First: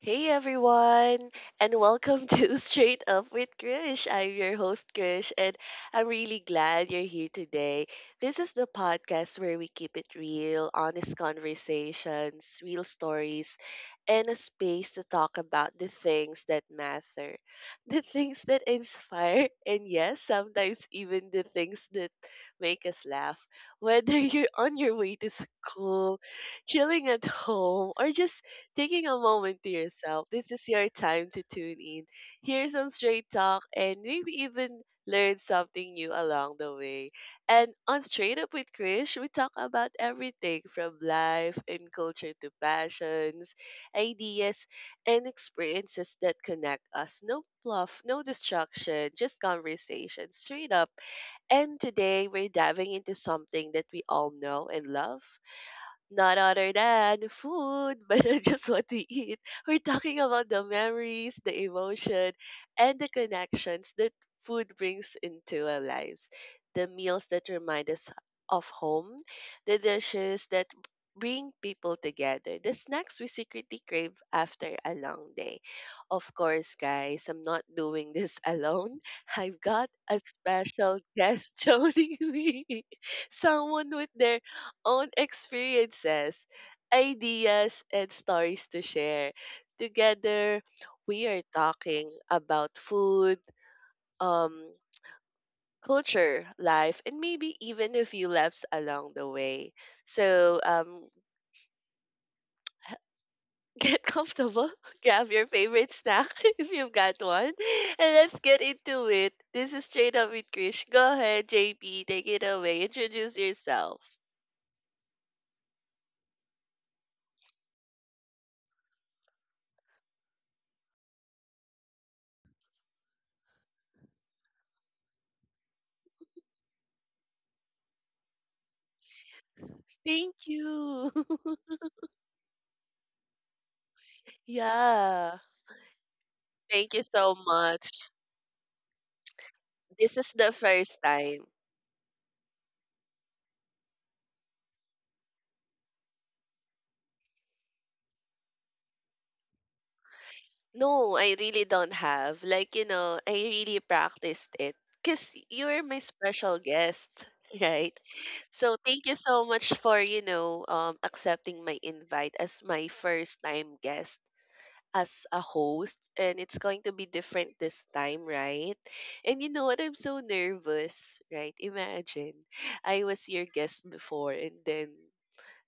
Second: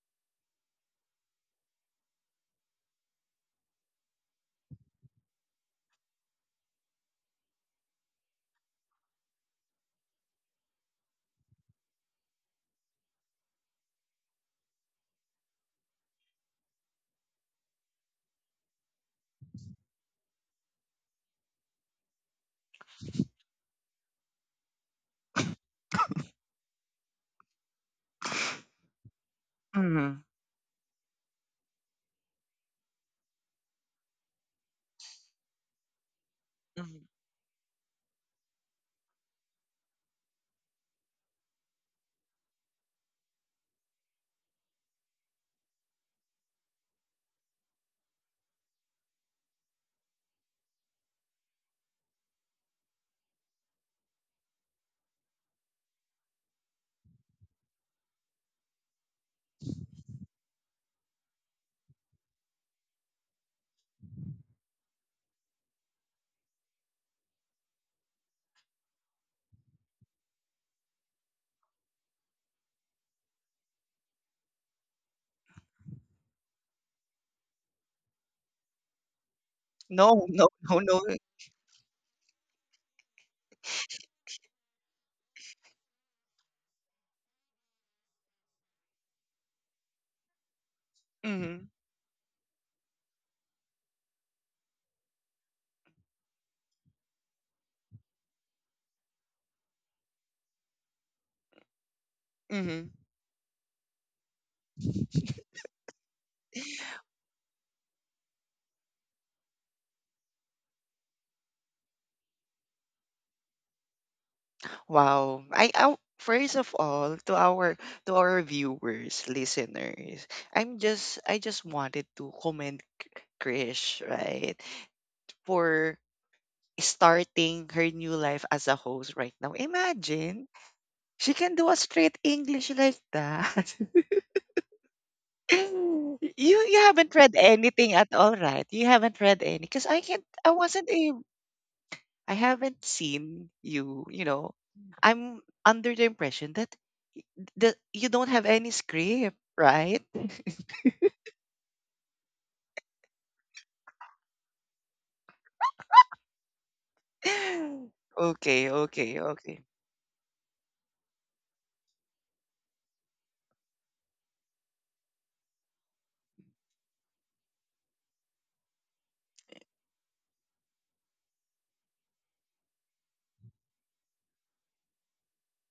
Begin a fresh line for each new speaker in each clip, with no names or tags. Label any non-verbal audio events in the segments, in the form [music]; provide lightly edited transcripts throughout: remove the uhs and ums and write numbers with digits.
Hey everyone, and welcome to [laughs] Straight Up with Krish. I'm your host, Krish, and I'm really glad you're here today. This is the podcast where we keep it real, honest conversations, real stories, and a space to talk about the things that matter, [laughs] the things that inspire, and yes, sometimes even the things that make us laugh. [laughs] Whether you're on your way to school, chilling at home, or just taking a moment to
Mhm,
yourself. This is your time to tune in, hear some straight talk, and maybe even learn something new along the
mhm.
way. And on Straight Up with Krish, we talk about everything from life and culture to passions, ideas, and experiences that connect us. No fluff, no distraction, just conversation, straight up. And today we're diving into something that we all know and love not other than food, [laughs] but I just what to eat. We're talking about the memories, the emotion, and the connections that food brings into our lives. The meals that remind us of home, the dishes that bring people together, the snacks we secretly crave after a long day. Of course, guys, I'm not doing this [laughs] alone. I've got a
No, [laughs] no, no, no.
special guest [laughs] joining me someone with their own experiences, ideas, and stories to share. Together, we are
Mhm,
talking about food, um, culture, life, and maybe even a few laughs along the way. So,
mhm.
[laughs] get comfortable, [laughs] grab your favorite snack [laughs] if you've got one, and let's get into it. This is Straight Up with Krish. Go ahead, JP, take it away. Introduce yourself.
Wow. I first of all, to our viewers, listeners, I just wanted to commend Krish, right? For starting her new life as a host right now.
Thank
Imagine
you.
she can do
[laughs]
a straight English like that.
Yeah.
[laughs] You
Thank you
haven't read
so
anything
much.
at all, right? You haven't read any because I
This
can't
is
I
the
wasn't
first
able.
time.
I haven't seen you, you know. I'm under the impression that you don't have any script, right?
No, I really don't have. Like, you know, I really practiced it because you're my special guest, [laughs]
[laughs]
right?
okay,
So thank
okay,
you so
okay.
much for, you know, accepting my invite as my first time guest as a host. And it's going to be different this time, right? And you know what? I'm so nervous, right? Imagine I was your guest before and then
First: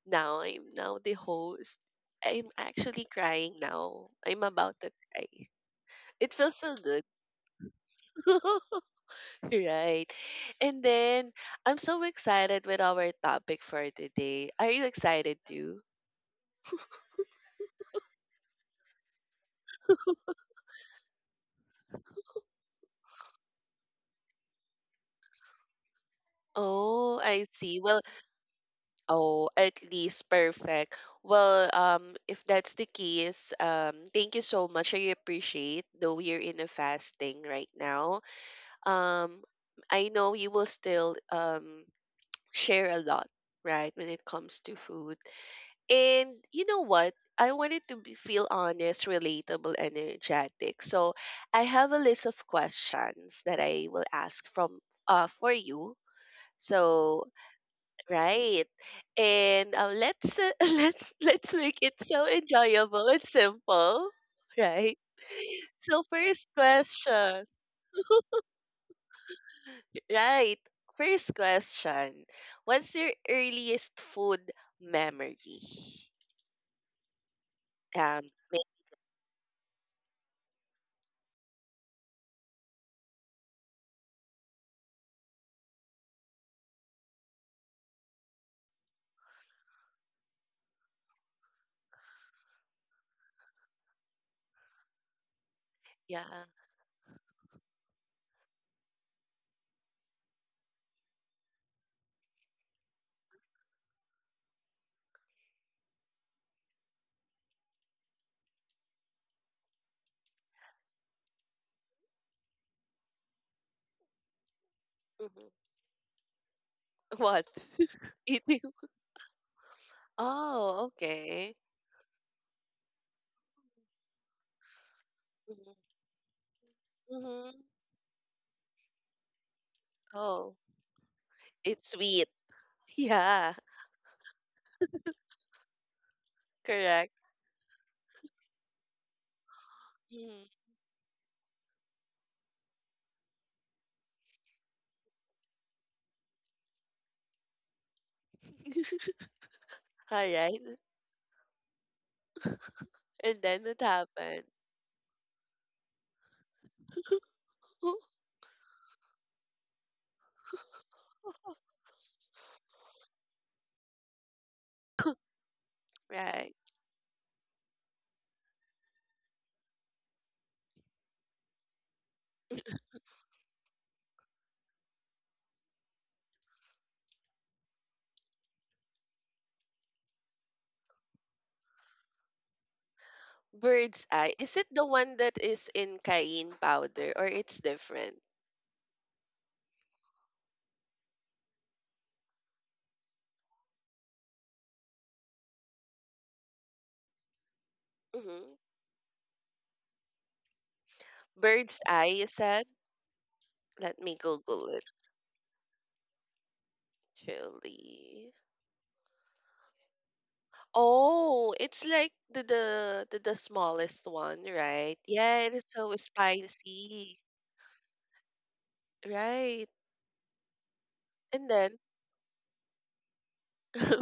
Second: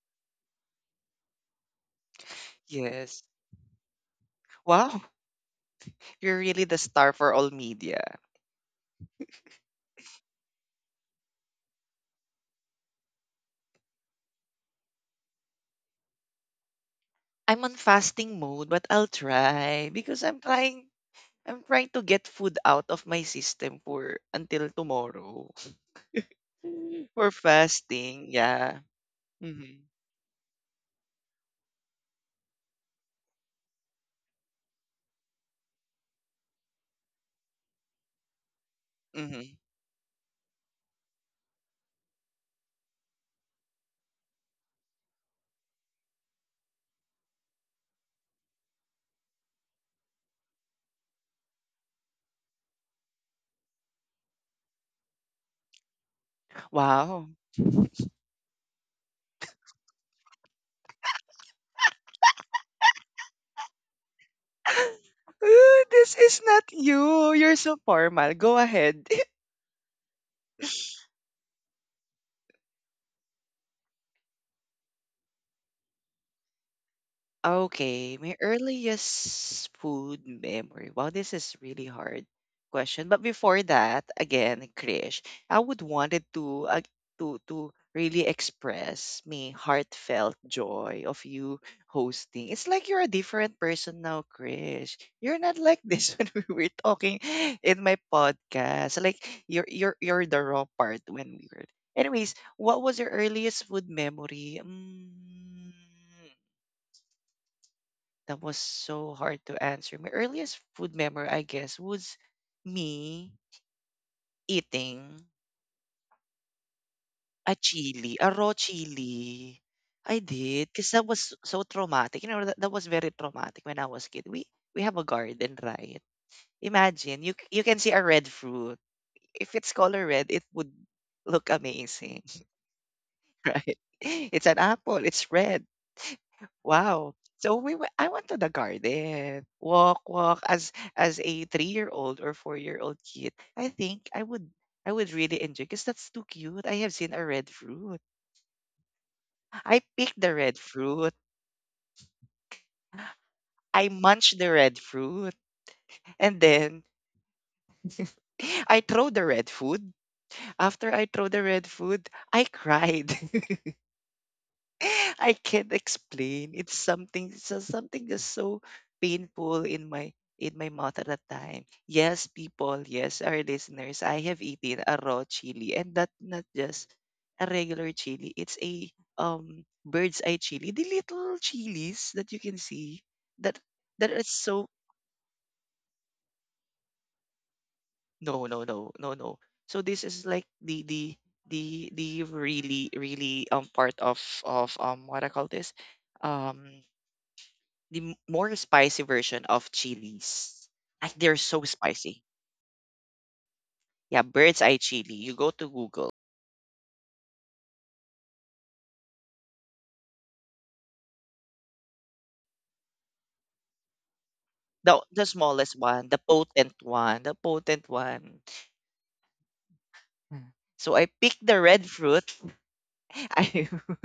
now I'm now the host. I'm actually
Yes.
crying now. I'm about to
Wow, [laughs]
cry. It
you're
feels
really
so
the
good.
star for all media.
[laughs] Right. And then I'm so excited with our topic for today. Are you excited too?
I'm on fasting mode, but I'll try because I'm trying to get food out of my system for until tomorrow. [laughs]
Oh,
For
I see. Well,
fasting, yeah.
oh, at
Mhm.
least perfect. Well, if that's the case, thank you so much. I appreciate though you're in a fasting right now. Um,
Mhm.
I know you will still share a lot, right, when it comes to food. And you know what? I wanted to be, feel honest, relatable, energetic. So I have a list of questions that I will ask from for you. So
Wow.
right, and let's [laughs] let's make it so enjoyable and simple, [laughs] right?
[laughs]
So
This is
first
not you.
question,
You're so formal. Go ahead.
right? First question: what's your earliest food memory?
Okay,
Um,
my
may-
earliest food memory. Wow, this is really hard question. But before that, again, Krish, I would wanted to to really express me heartfelt joy of you hosting. It's like you're a different person now, Krish. You're not like this [laughs]
yeah.
when we were talking in my podcast. Like you're the raw part when we were. Anyways, what was your earliest food memory? Mm, that was so hard to answer. My earliest food memory, I guess, was me eating
Hmm. What?
a chili,
[laughs]
a raw
Eating.
chili. I did,
Oh,
because that was
okay.
so traumatic. You know, that was very traumatic when I was kid. We have a garden,
Mm-hmm.
right? Imagine you
Hmm.
you can see a red fruit. If it's color red, it
Oh,
would look
it's
amazing,
sweet. [laughs]
[laughs]
Yeah,
right? It's an apple. It's red.
correct.
Wow. So we went, I went to the garden, walk
Mhm.
as a three-year-old or four-year-old kid. I think I would really enjoy because that's too cute. I have seen a red fruit. I picked
All
the red
right.
fruit.
And then it
I munch
happened.
the red fruit, and then
[laughs]
[laughs] I throw the red food. After I throw the red food, I cried. [laughs] [laughs] I can't explain.
Right.
It's something, it's just something that's so painful in my mouth at that time. Yes, people, yes, our listeners, I have eaten a raw chili, and that not just a regular chili. It's a bird's eye chili. The little chilies that you can see that
Bird's
that is
eye. Is it
so
the one that is in cayenne powder or it's different?
no no no no no. So this is like the really really part of what I call this um the more
Hmm.
spicy version of chilies. Like they're so
Bird's eye,
spicy.
you said? Let me
Yeah, bird's
Google
eye
it.
chili. You go to Google.
Chili. Oh, it's like the smallest one, right?
The
Yeah, it is
smallest
so
one, the potent one,
spicy,
the potent one.
right?
Mm. So I pick
And
the
then
red fruit. [laughs] I,
[laughs]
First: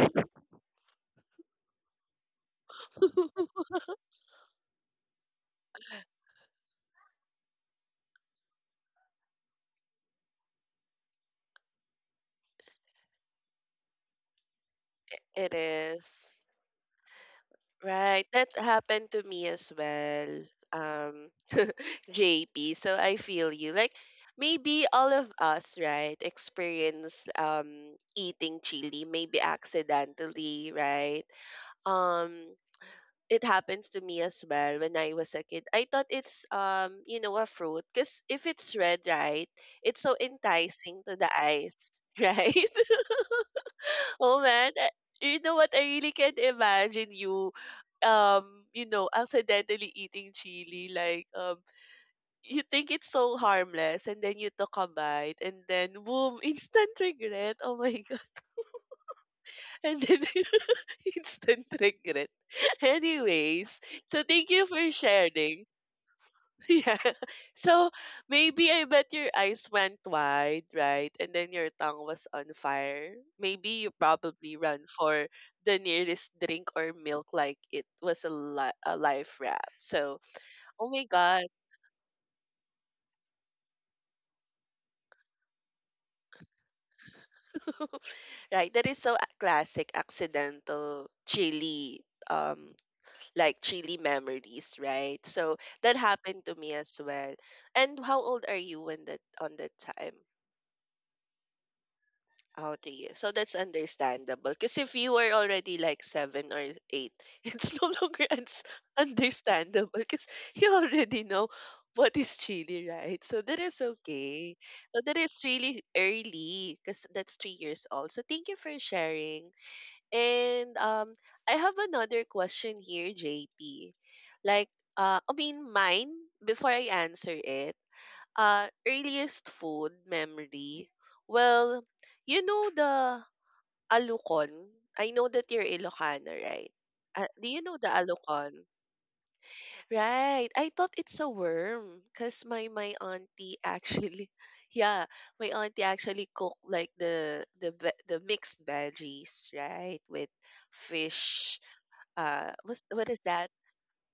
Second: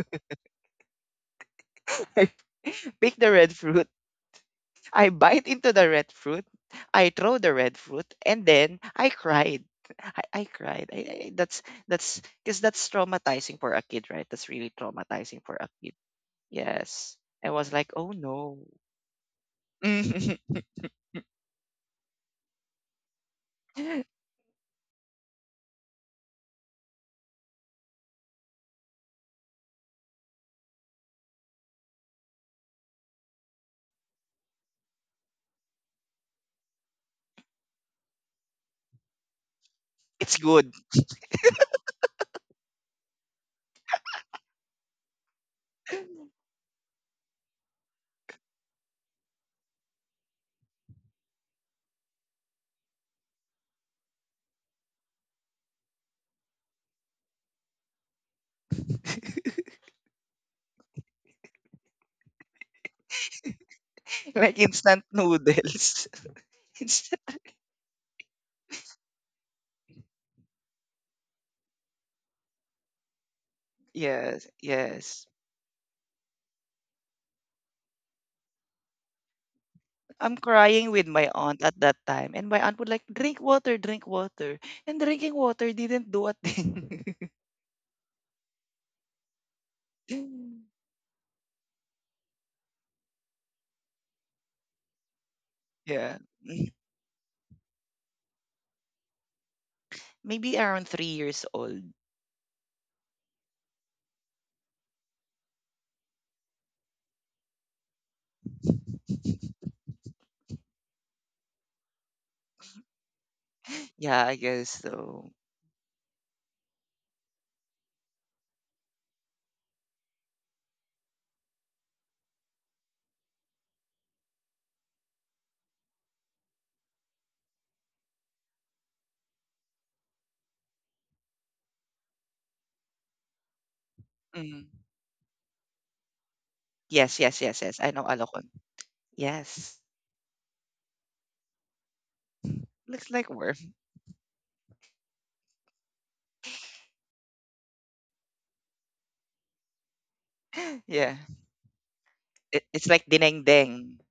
[laughs] I pick the red fruit. I bite into the red fruit. I throw the red fruit, and then I cried. I cried. That's that's because that's traumatizing for a kid, right? That's really traumatizing
it
for a kid.
is
Yes. I was like, oh
right. That
no.
happened to me as well,
Mhm.
um, JP. So I feel you. Like
[laughs]
maybe all of us, right, experience eating chili, maybe accidentally, right? Um, it happens to me as well when I was a kid. I thought it's you know, a fruit because if it's red, right, it's so
It's good.
enticing to the eyes, [laughs] right? Oh man, you know what? I really can't imagine you, you know, accidentally eating chili. Like you think it's so harmless, and then you took a bite, and then boom, [laughs] instant regret. Oh my god,
[laughs]
[laughs] and then [laughs] instant regret. [laughs] Anyways, so thank
Like
you for
instant
sharing.
noodles.
[laughs]
[laughs]
Yeah.
It's-
So maybe I bet your eyes went wide, right? And then your tongue was on fire. Maybe you
Yes,
probably ran
yes.
for the nearest drink or milk like it was a life raft. So,
I'm
oh
crying
my
with my
God.
aunt at that time, and my aunt would like, drink water, drink water. And drinking water didn't do a thing.
[laughs] Right. That is so classic
[laughs]
accidental chili um like chili memories, right? So that
Yeah.
happened to me
Mm.
as well, and how old are you when that on that time?
Maybe around 3 years old.
Oh, three. So that's understandable. Because if you were already like seven or eight, [laughs] it's no longer uns-
[laughs]
understandable because you already know what is chili, right? So that is
Yeah, I
okay.
guess
So that
so.
is really early because that's 3 years old. So thank you for sharing. And I have another question here, JP. Like, I mean, mine before I answer it earliest food memory, well, you know the
Mm.
alukon? I know that you're Ilocano, right?
Yes, yes,
Do you
yes,
know
yes.
the
I know Alokon.
alukon?
Yes.
Right. I thought it's a worm because my
Looks like
auntie
worm.
actually, [laughs] yeah, my auntie actually cooked like the mixed veggies, right, with
[laughs] Yeah.
fish.
It, it's like
What is that?
dinengdeng.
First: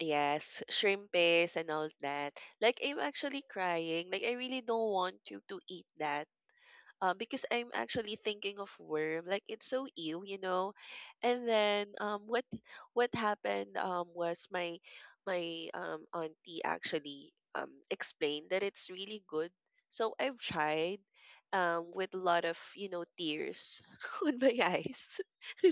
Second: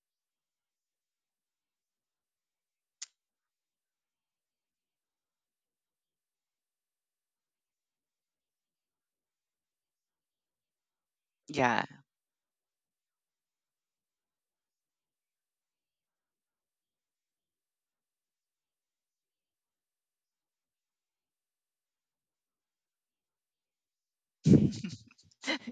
Yes, shrimp paste and all that. Like I'm actually crying. Like I really don't want you to eat that. Because I'm actually thinking of worm. Like it's so ew, you know. And
Yeah.
then what happened was my auntie actually explained that it's really good. So I've tried with a lot of you know tears [laughs] on my eyes.
[laughs]
[laughs]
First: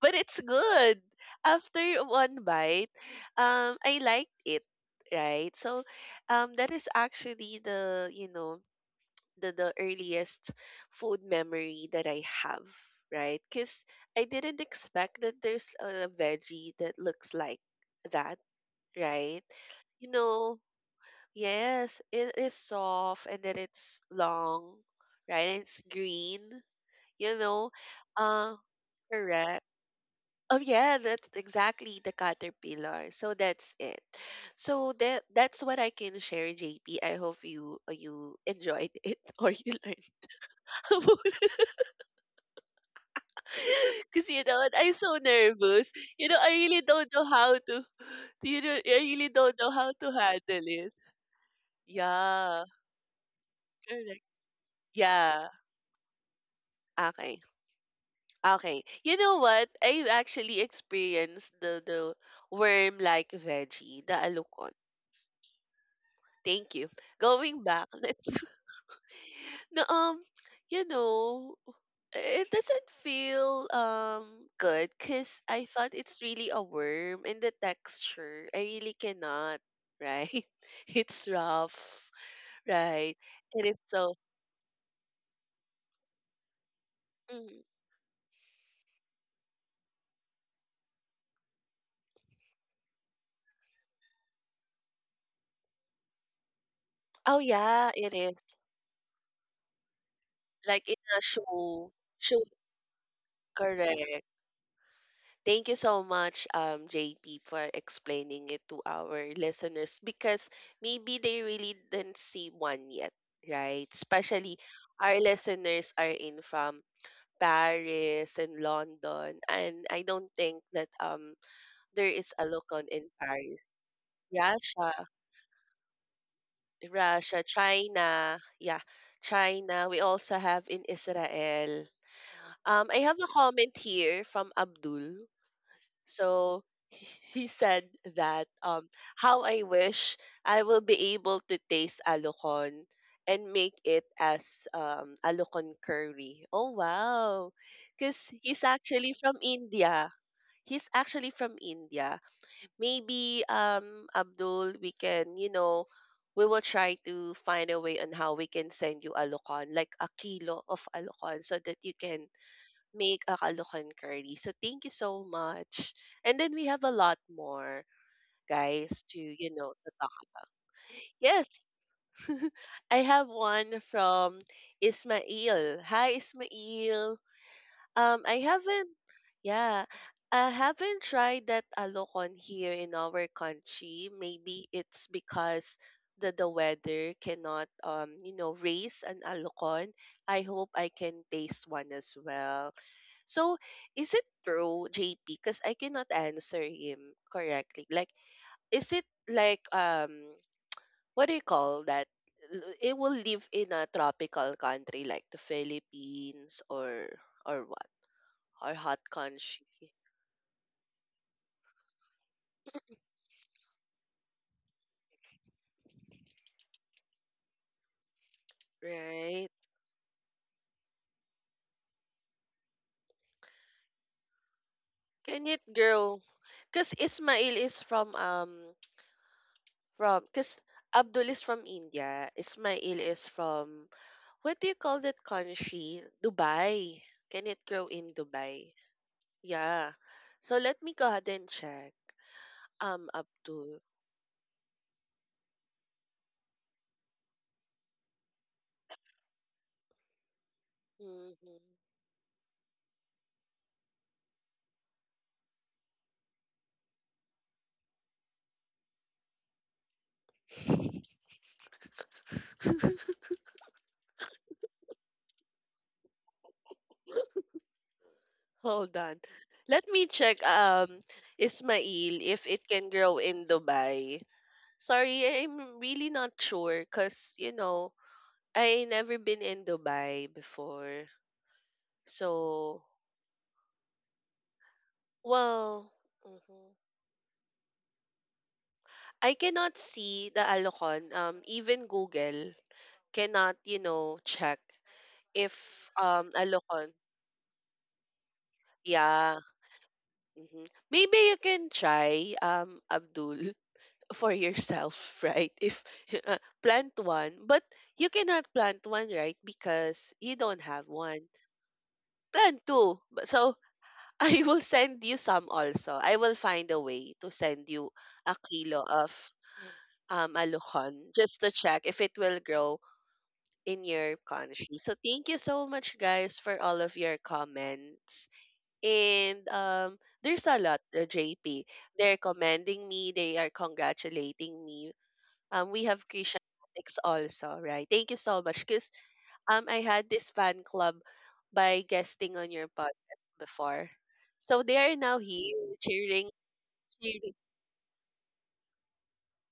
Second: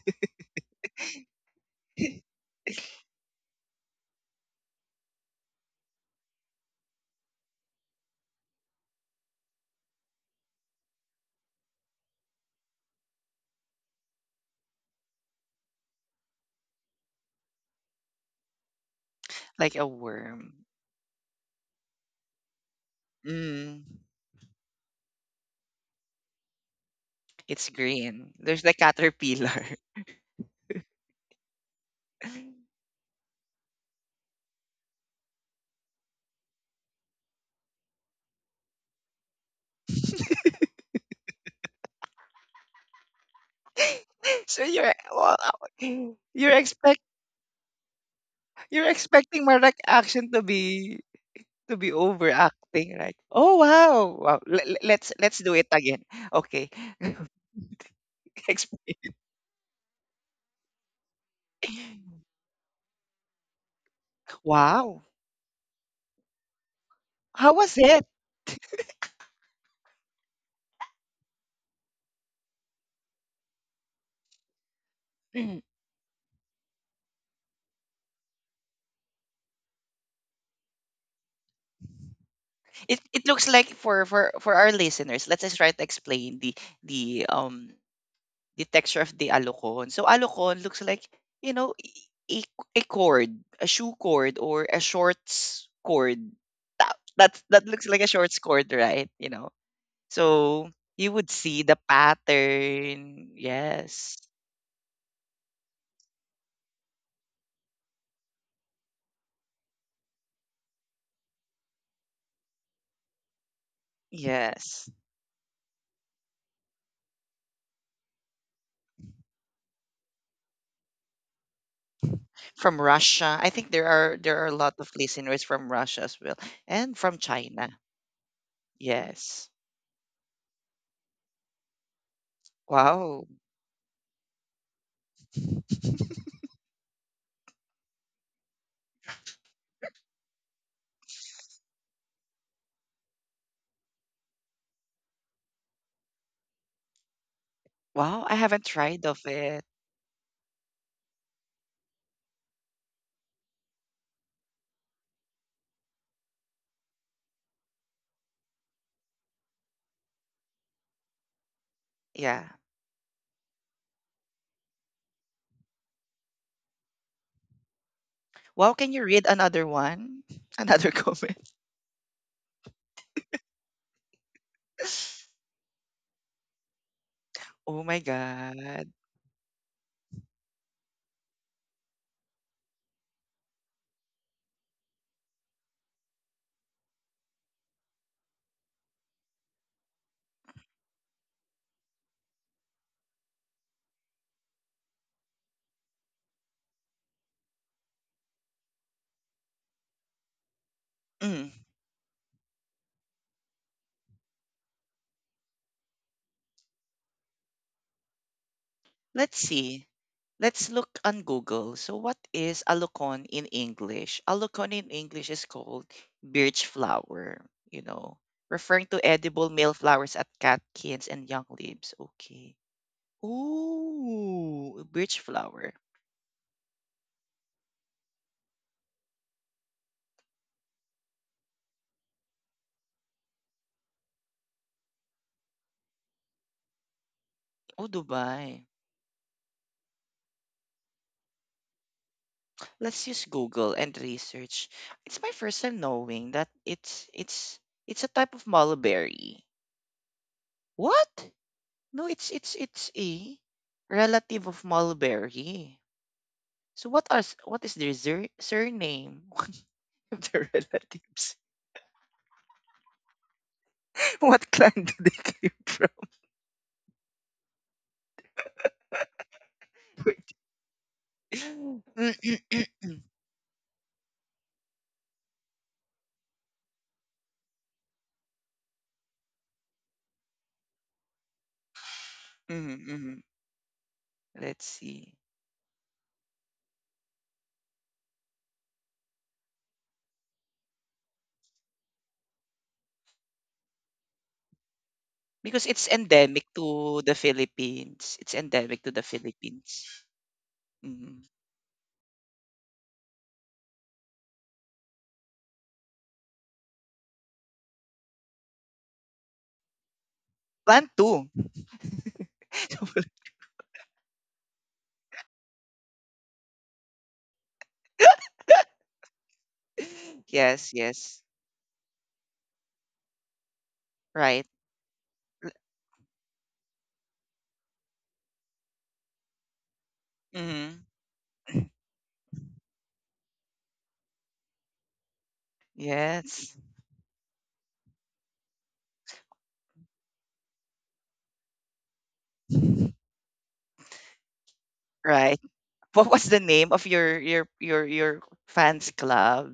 But it's good. After one bite, I liked it, right? So, that is actually the you know the earliest food memory that I have, right? Because I didn't expect that there's a veggie that looks like that, right?
Like a
You know,
worm.
yes, it is soft and then
Mm,
it's long, right? And it's green, you
it's
know,
green.
uh,
There's the caterpillar.
correct. Oh yeah, that's exactly the caterpillar. So that's it. So that that's what I can share, JP. I hope you you enjoyed it [laughs] or you learned [laughs]
[laughs]
because you know
So
what,
you're
I'm so
well,
nervous. You know, I
you're
really
expect
don't know how to. You know,
you're
I really
expecting
don't
my
know
like
how to
action
handle it.
to be
Yeah,
overacting, right? Oh wow,
correct.
wow. Let's
Yeah.
do it again. Okay,
Okay.
[laughs]
Okay.
explain.
You know what? I've actually experienced the worm like veggie, the alukon.
Wow,
Thank you.
how
Going
was
back, [laughs]
it?
let's no, you know, it doesn't feel good because I thought it's really a worm and the texture. I really cannot, right? [laughs] It's rough,
it,
right?
it looks
It
like,
is
for
so.
for our listeners, let's just try to explain the the
Mm.
um the texture of the alocon. So alocon looks like, you know, a a cord, a shoe cord, or a shorts cord,
Oh
that looks
yeah,
like a
it is
shorts cord, right, you know? So
like in
you
a
would see the
show. Show
pattern. Yes,
correct. Thank you so much, JP, for explaining it to our listeners because maybe they really didn't see one yet, right? Especially
yes.
our listeners are in from Paris and London, and I don't think that there is a
From
lockdown in
Russia, I
Paris,
think there are, there are a lot of
Russia,
listeners from Russia as well, and from
Russia,
China.
China, yeah,
Yes.
China. We also have in Israel. I have
Wow.
a comment here from Abdul. So [laughs] he said that how I wish I will be able to taste alukon and make it as alukon curry. Oh wow.
Wow,
Cuz
I
he's
haven't tried
actually
of
from
it.
India. He's actually from India. Maybe Abdul, we can, you know, we will try to find a way on how we can send you alukon, like a kilo of alukon so that you can
Yeah.
make a caldocan curry. So thank you so much. And then we have a lot more
Wow, can
guys
you
to,
read
you
another
know, to talk.
one? [laughs] Another comment.
Yes, I have one from
[laughs]
Ismail. Hi Ismail.
Oh my
Um I haven't
God.
yeah, I haven't tried that alokon here in our country. Maybe it's because the weather cannot you know raise an alokon. I hope I can taste one as well. So, is it true, JP? Because I cannot answer him correctly. Like, is it like what do you
Mm.
call that? It will live in a tropical country like the Philippines or what or hot
Let's
country,
see. Let's look on Google. So, what is alocon in English? Alocon in English is called birch flower, you know, referring to
right?
edible male flowers at catkins and young leaves. Okay. Ooh, birch
Can it
flower.
grow? Because Ismail is from because Abdul is from India. Ismail is from what do you call that country? Dubai. Can it grow
Oh,
in
Dubai.
Dubai? Yeah. So let me go ahead and check.
Let's use Google
Abdul.
and research. It's my first time knowing that it's it's a type of mulberry. What?
Hmm.
No, it's it's a relative of mulberry. So what are what is their surname? [laughs] One of their relatives. [laughs] What clan do they came from?
Hold on. Let me check, Ismail, if it
[laughs]
can grow in Dubai. Sorry, I'm really not sure because, you know, I never been in Dubai before. So,
Mm-mm-mm. Let's see.
well, mhm. I cannot see the Alocon. Even Google cannot, you know, check
Because it's
if
endemic
Alocon.
to the Philippines. It's endemic to the
Yeah,
Philippines.
mhm. Maybe
Mm.
you can try, Abdul, [laughs] for yourself, right? If [laughs] plant one, but you cannot plant one, right? Because you don't have
Plant
one.
two.
Plant two.
[laughs]
So [laughs] I will send you some also. I will find a way to send you a kilo
[laughs]
of
Yes,
aluhan
yes.
just to check if it will grow in your
Right.
country. So thank you so much, guys, for all of your comments. And there's a lot,
Mm-hmm.
JP. They're commending me. They are congratulating me. We have Christian
Yes.
ethics also, right? Thank you so much. Because I had this fan club by guesting on your podcast before. So they are now
Right. [laughs]
here
What was
cheering,
the name of your
cheering
your fans club?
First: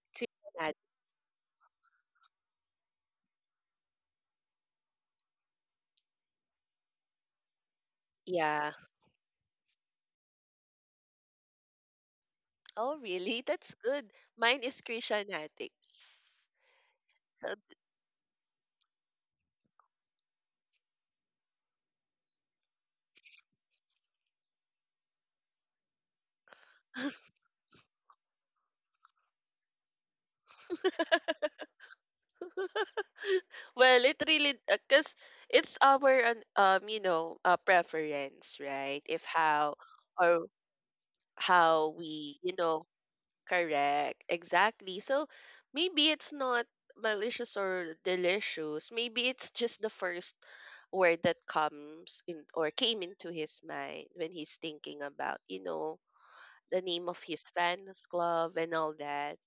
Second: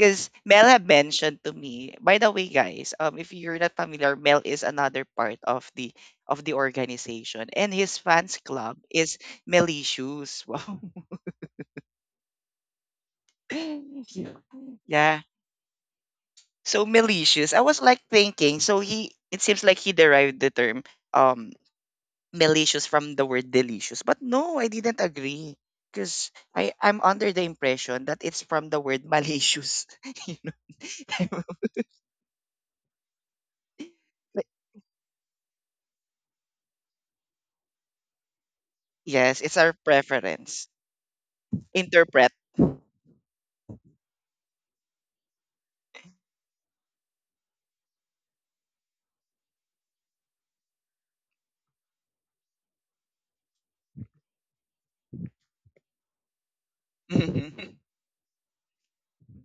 Because
Christian
Mel
ethics.
had mentioned to me. By the way, guys, if you're not familiar, Mel is another part of the organization, and his fans
Yeah.
club is Melicious. [laughs] Wow.
Oh, really? That's good.
Yeah.
Mine is
Yeah.
Christian ethics.
So Melicious.
So
I was like thinking. So he. It seems like he derived the term. Um. Malicious from the word delicious. But no, I didn't agree. Because I, I'm under the impression that it's from the word malicious. [laughs] You know? [laughs]
well, it
Like,
really because it's our preference, right? If
yes, it's our
how or
preference.
how
Interpret.
we
[laughs]
correct exactly. So maybe it's not malicious or delicious. Maybe it's just the first word that comes in or came into his mind when he's thinking about the name of his
Mhm.
fans club and all that.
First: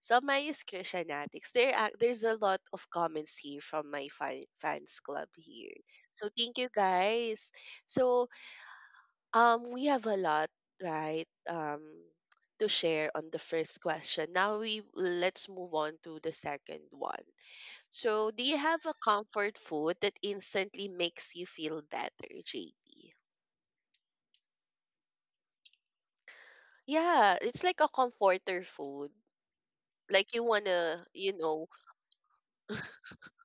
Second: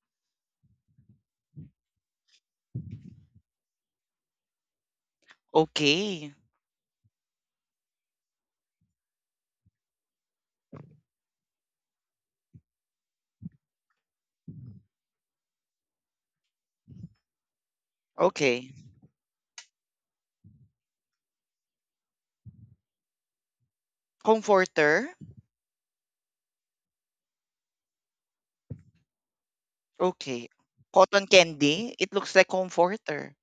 So my is Christian Addicts. There's a lot of comments here from my fans club here. So
Okay.
thank you guys. So we have a lot, right? To share on the first question. Now we let's move on to the second one. So do you
Okay.
have a comfort food that instantly makes you feel better, JP?
Comforter.
Yeah, it's like a comforter food. Like you
Okay.
wanna,
Cotton candy. It looks like comforter.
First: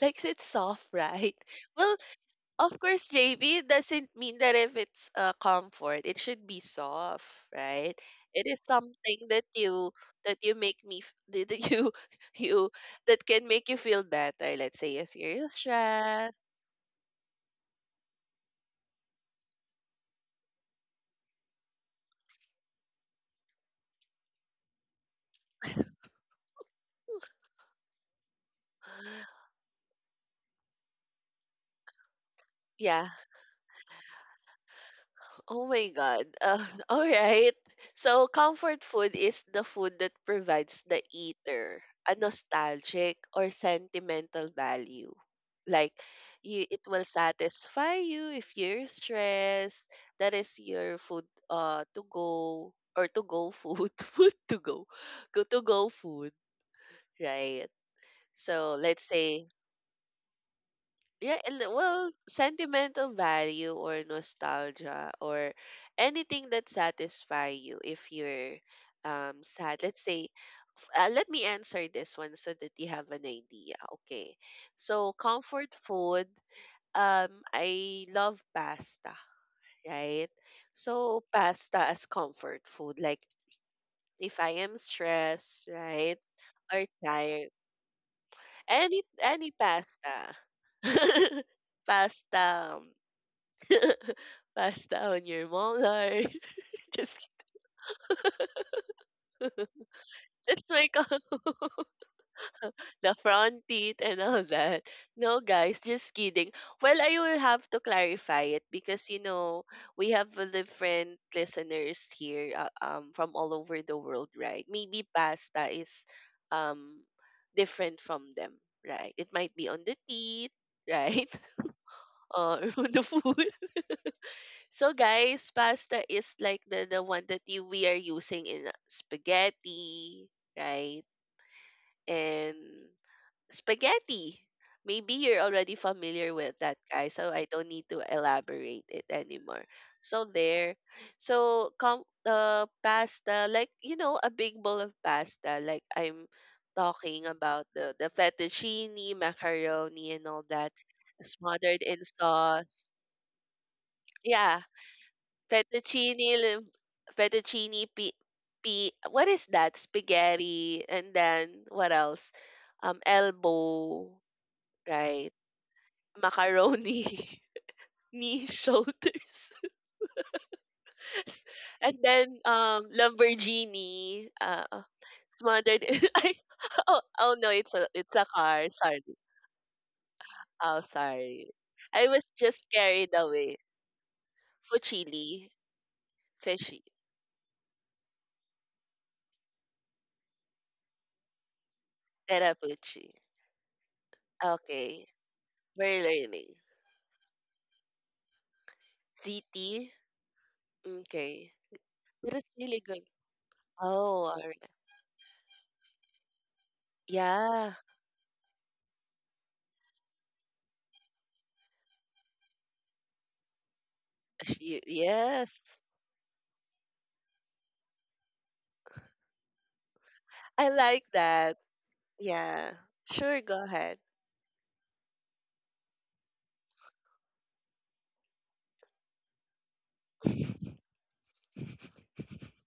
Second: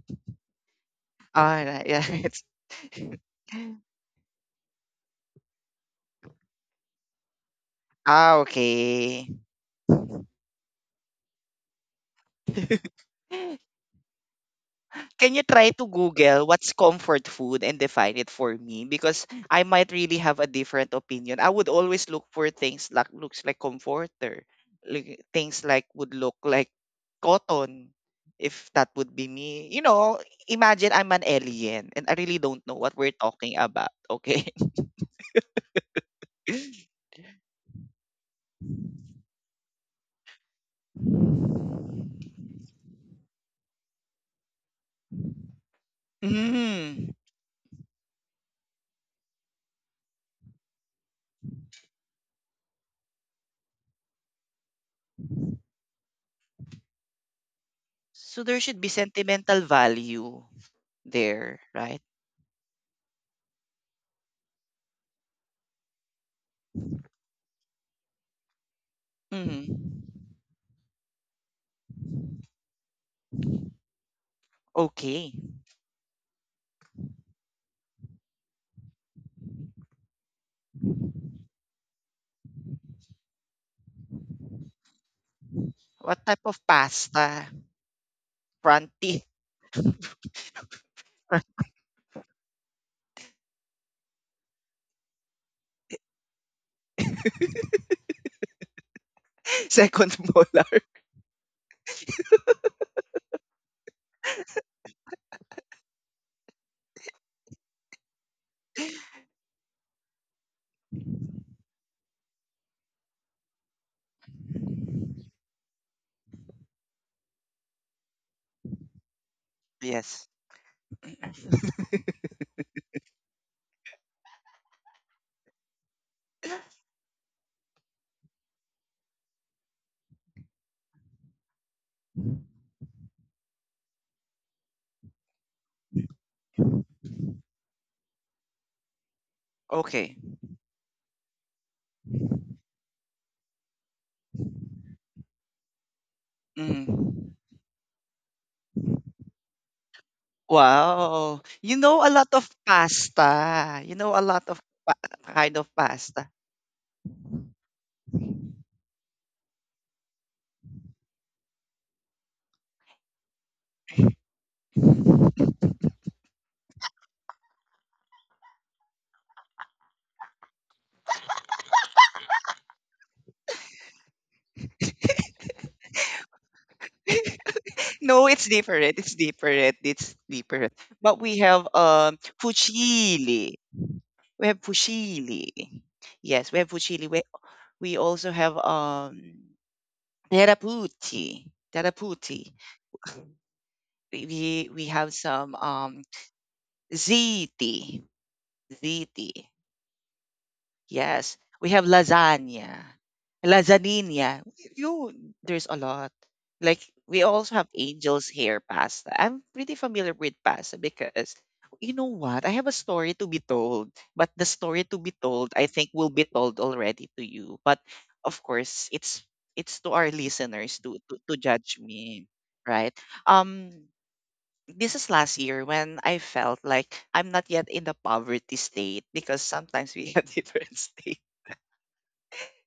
like it's soft, [laughs] right?
Ah,
Well,
yeah. [laughs] It's...
of course, JB, it
[laughs]
doesn't mean that if it's comfort, it should be soft, right?
Ah,
It is something
okay.
that you [laughs] that you [laughs] you that can
[laughs]
make you feel better. Let's say if
Can you
you're
try to
stressed,
Google what's comfort food and define it for me? Because I might really have a different opinion. I would always look for things like looks like comforter, like, things like would look like cotton, if that would be me. You know, imagine I'm an alien and I really don't know what
yeah.
we're talking about. Okay.
Oh my God.
[laughs]
[laughs] All right. So, comfort food is the food that provides the eater a nostalgic or sentimental value. Like, you, it will
Mm.
satisfy you if you're stressed. That is your food to go or to go food. [laughs] Food to go. Go to go food, right?
So there
So,
should be
let's say
sentimental value
yeah,
there,
and
right?
well, sentimental value or nostalgia or anything that satisfy you if you're sad.
Mm.
Let's say, let me answer this one so that you have an idea. Okay, so
Okay.
comfort food. I love pasta, right? So pasta as comfort food. Like if I am stressed, right,
What type of
or tired,
pasta?
any
Franti.
any pasta.
[laughs]
[laughs] Pasta, um, pasta on your molar. [laughs] just kid-
[laughs] Second
that's
molar.
like [laughs] the front teeth and all that. No, guys, just kidding. Well, I will have to clarify it because we have a different listeners here, from all over the world, right? Maybe pasta is, um, different from them, right? It might be on the
Yes.
teeth, right, [laughs] or on the food. So guys, pasta is like the one that you, we are using in spaghetti, right? And spaghetti. Maybe you're already familiar with that guy, so I don't need to elaborate it anymore.
Okay.
So there. So com the pasta, like a big bowl of pasta, like I'm talking
Mm.
about the fettuccine, macaroni and all that,
Wow. You
smothered
know
in
a lot of
sauce.
pasta. You know a lot of
Yeah.
kind of pasta.
Fettuccine, lim- fettuccine, what is that? Spaghetti, and then what else? Elbow, right? Macaroni, [laughs] knee, shoulders, [laughs] and then Lamborghini, smothered [laughs] oh, oh no, it's
No,
a
it's
car.
different.
Sorry.
It's different. It's different.
Oh,
But we
sorry.
have
I was just carried
fusilli.
away.
We have
Fuchili,
fusilli. Yes, we have
fishy,
fusilli. We also have terraputi. Terraputi.
terapuchi.
We we we
Okay,
have some
we're learning.
ziti. Ziti.
ZT?
Yes,
Okay.
we have
That is really
lasagna,
good. Oh,
lasagna.
alright.
You, there's a lot. Like we also have
Yeah.
angel's hair pasta. I'm pretty familiar with pasta because you know what? I have a story to be told, but the
She
story to be told, I
yes.
think, will be told already to you. But of course, it's to our
I
listeners to
like
to
that.
judge me,
Yeah.
right?
Sure, go
Um.
ahead.
This is last year when I felt like I'm not yet in the poverty state, because sometimes we have [laughs] different states.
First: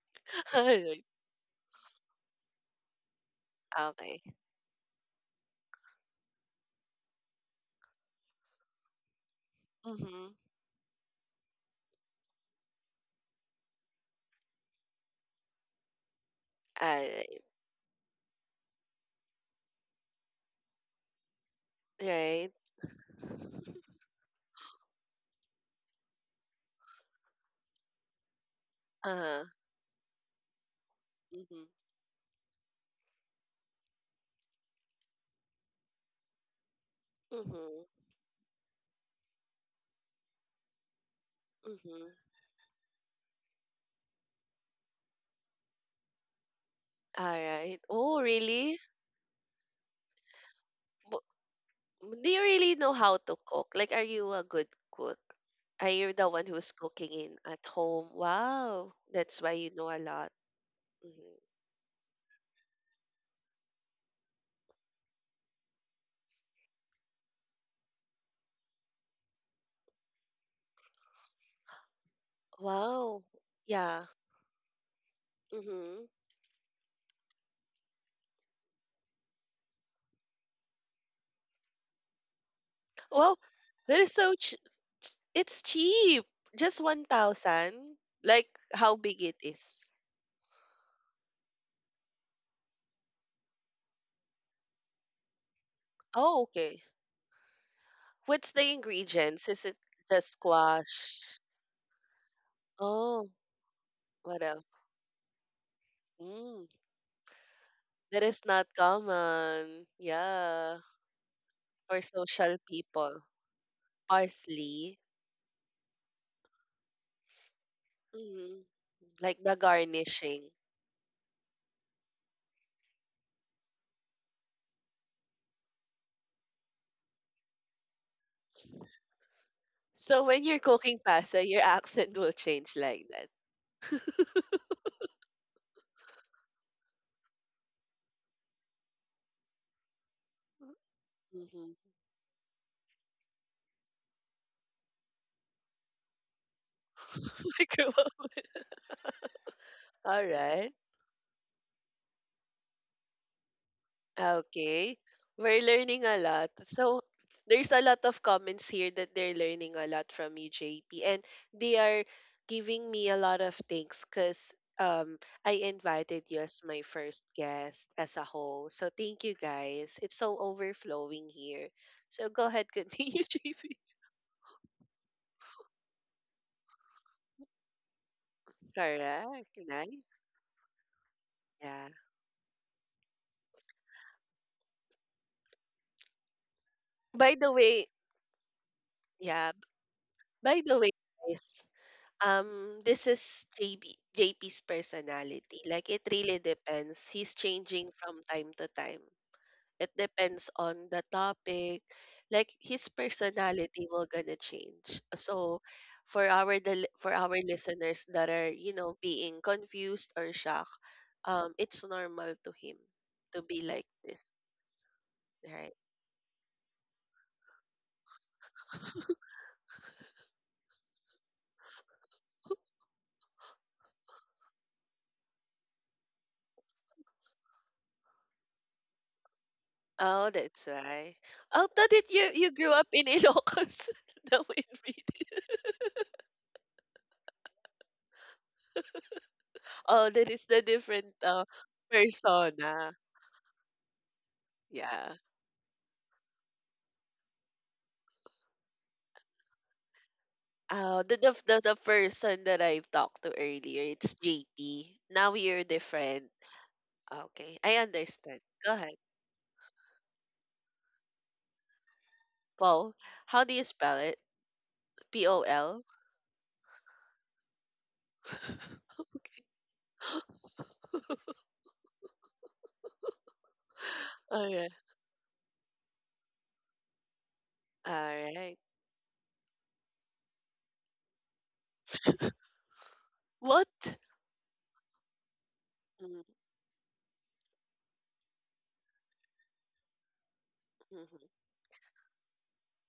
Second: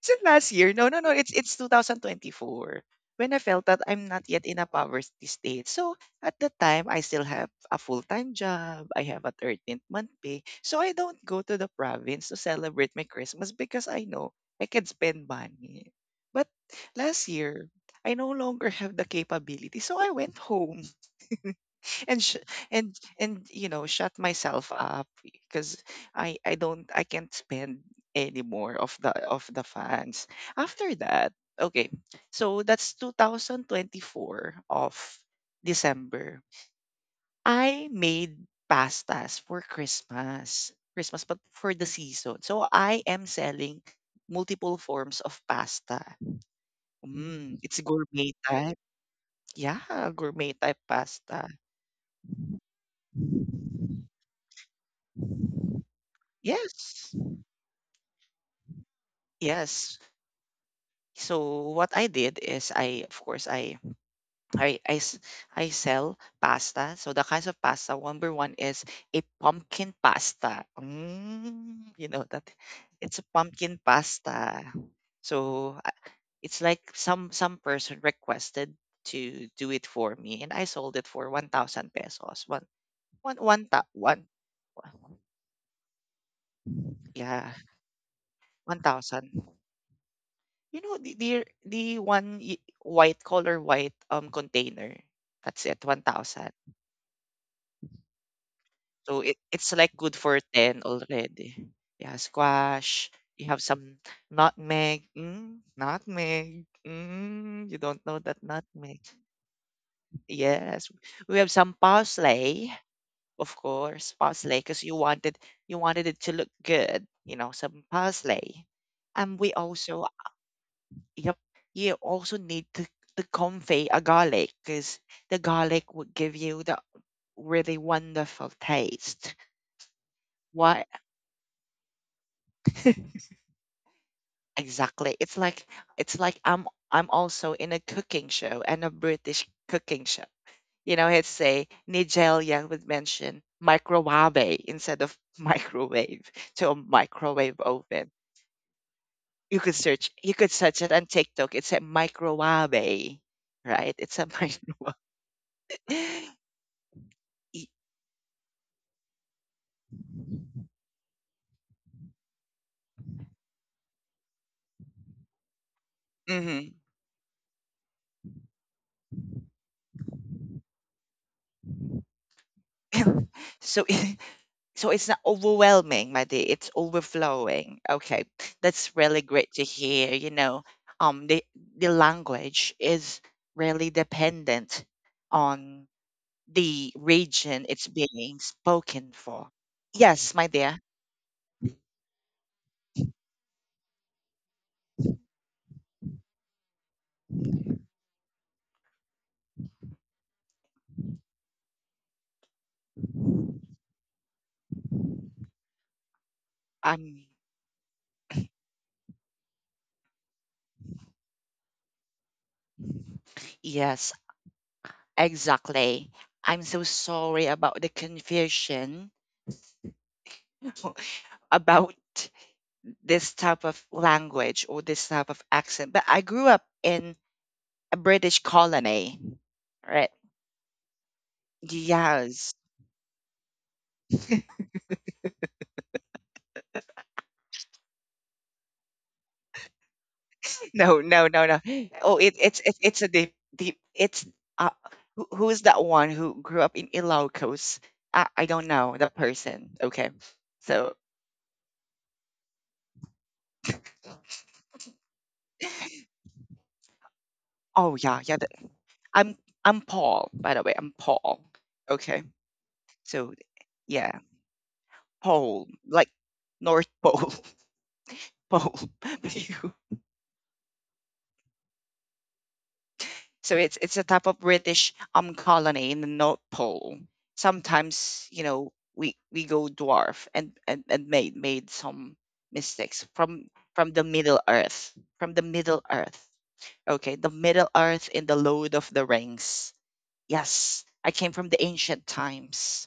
Is it last
[laughs]
year? No, no,
Alright.
no. It's 2024 when I felt that I'm
Okay.
not yet in a poverty state. So at the time, I still have a full time job. I have a 13th month
Mm-hmm.
pay. So I don't go to the province to celebrate my Christmas because I know I can spend money. But last
Alright.
year, I no longer have the capability. So I went home
Right.
and sh-
Right.
and and you know shut myself up because I don't, I can't spend any more
Uh-huh.
of the fans after that.
Mm-hmm.
Okay, so that's 2024 of December.
Mm-hmm.
I made pastas for Christmas, but for the
Mm-hmm.
season. So I am selling multiple forms of pasta. Mm, it's
Alright. Oh,
gourmet type.
really?
Yeah, gourmet type
Mo-
pasta.
Do you really know how to cook? Like, are you a good cook? Are you the one who's cooking
Yes.
in at home? Wow. That's why you know a
Yes.
lot. Mm-hmm.
So what I did is I, of course, I I, s- I sell pasta. So the kinds of pasta number one is a pumpkin pasta. Mm, you know that
Wow.
it's a pumpkin
Yeah.
pasta. So
Mhm.
it's like some person requested to do it for me, and I sold it for 1,000 pesos. One
Well,
one one ta-
that is
one
so ch it's cheap. Just
yeah,
1,000. Like how big
1,000.
it is.
You know, the the one white color, white container. That's it,
Oh,
1,000.
okay. What's the
So it,
ingredients? Is
it's
it
like good
just
for 10
squash?
already. Yeah, squash.
Oh,
You have some
what else?
nutmeg. Mm, nutmeg.
Mm,
Mm, you don't know
that
that
is not
nutmeg.
common. Yeah.
Yes. We have some
For social
parsley,
people.
of course, parsley, because
Parsley.
you wanted it to look good, you know, some
Mm,
parsley. And
like
we
the
also
garnishing.
Yep. You also need to convey a garlic, because the garlic would give you the really wonderful taste.
So when you're
What?
cooking pasta, your [laughs] accent will change like that. [laughs]
[laughs] Exactly. It's like, I'm also in a cooking show, and a British cooking show. You know, it's say
Mm-hmm.
Nigel Young would mention microwave instead of [laughs] microwave, to a microwave oven.
[laughs] All
You could
right.
search it on TikTok. It's a microwave, right? It's a [laughs] microwave.
Okay. We're learning a
[laughs]
lot. So there's a lot of comments here that they're learning a lot from you, JP. And they are giving me a lot of thanks because I invited you as
Mm-hmm.
my first guest as a whole. So thank you guys. It's so overflowing here. So go ahead, continue,
[coughs]
[laughs] JP.
So [laughs] it- so it's not overwhelming, my dear. It's overflowing. Okay. That's really great
Correct.
to hear.
Nice.
You know, um the
Yeah.
the language is really dependent on the
By the
region it's
way,
being spoken for.
yeah.
Yes, my
By the
dear.
way, guys. This is JB, JP's personality. Like it really depends. He's changing from time to time. It depends on the topic. Like his personality will gonna change. So for
Um
our listeners that are, being confused or shocked, it's normal to him to be like
yes,
this, right?
exactly. I'm so sorry about the confusion [laughs] about this type of language or this type of accent. But I grew up in a British colony, right?
Oh, that's why. I thought that you
Yes. [laughs]
grew up in Ilocos. [laughs] No, in oh, that is the
No,
different
no, no, no. Oh, it, it's it,
persona.
it's a deep, deep. It's uh
Yeah.
who's that one who grew up in Ilocos? I don't know the person. Okay. So,
The person that I've talked to earlier, it's JP. Now you're different. Okay, I
oh, yeah, yeah.
understand. Go ahead.
I'm I'm Paul, by the way. I'm Paul. Okay.
Paul,
So,
how do you spell it?
yeah,
P O
Paul,
L.
like North Pole, [laughs] Pole.
[laughs] Okay.
[laughs]
[laughs]
So it's a type of
All right.
British colony in the North Pole.
All
Sometimes, you
right.
know, we go dwarf and made some mistakes from
What?
the Middle Earth. From the Middle Earth.
Mm,
Okay, the Middle Earth in the Lord of the Rings. Yes. I
mhm.
came from the ancient times.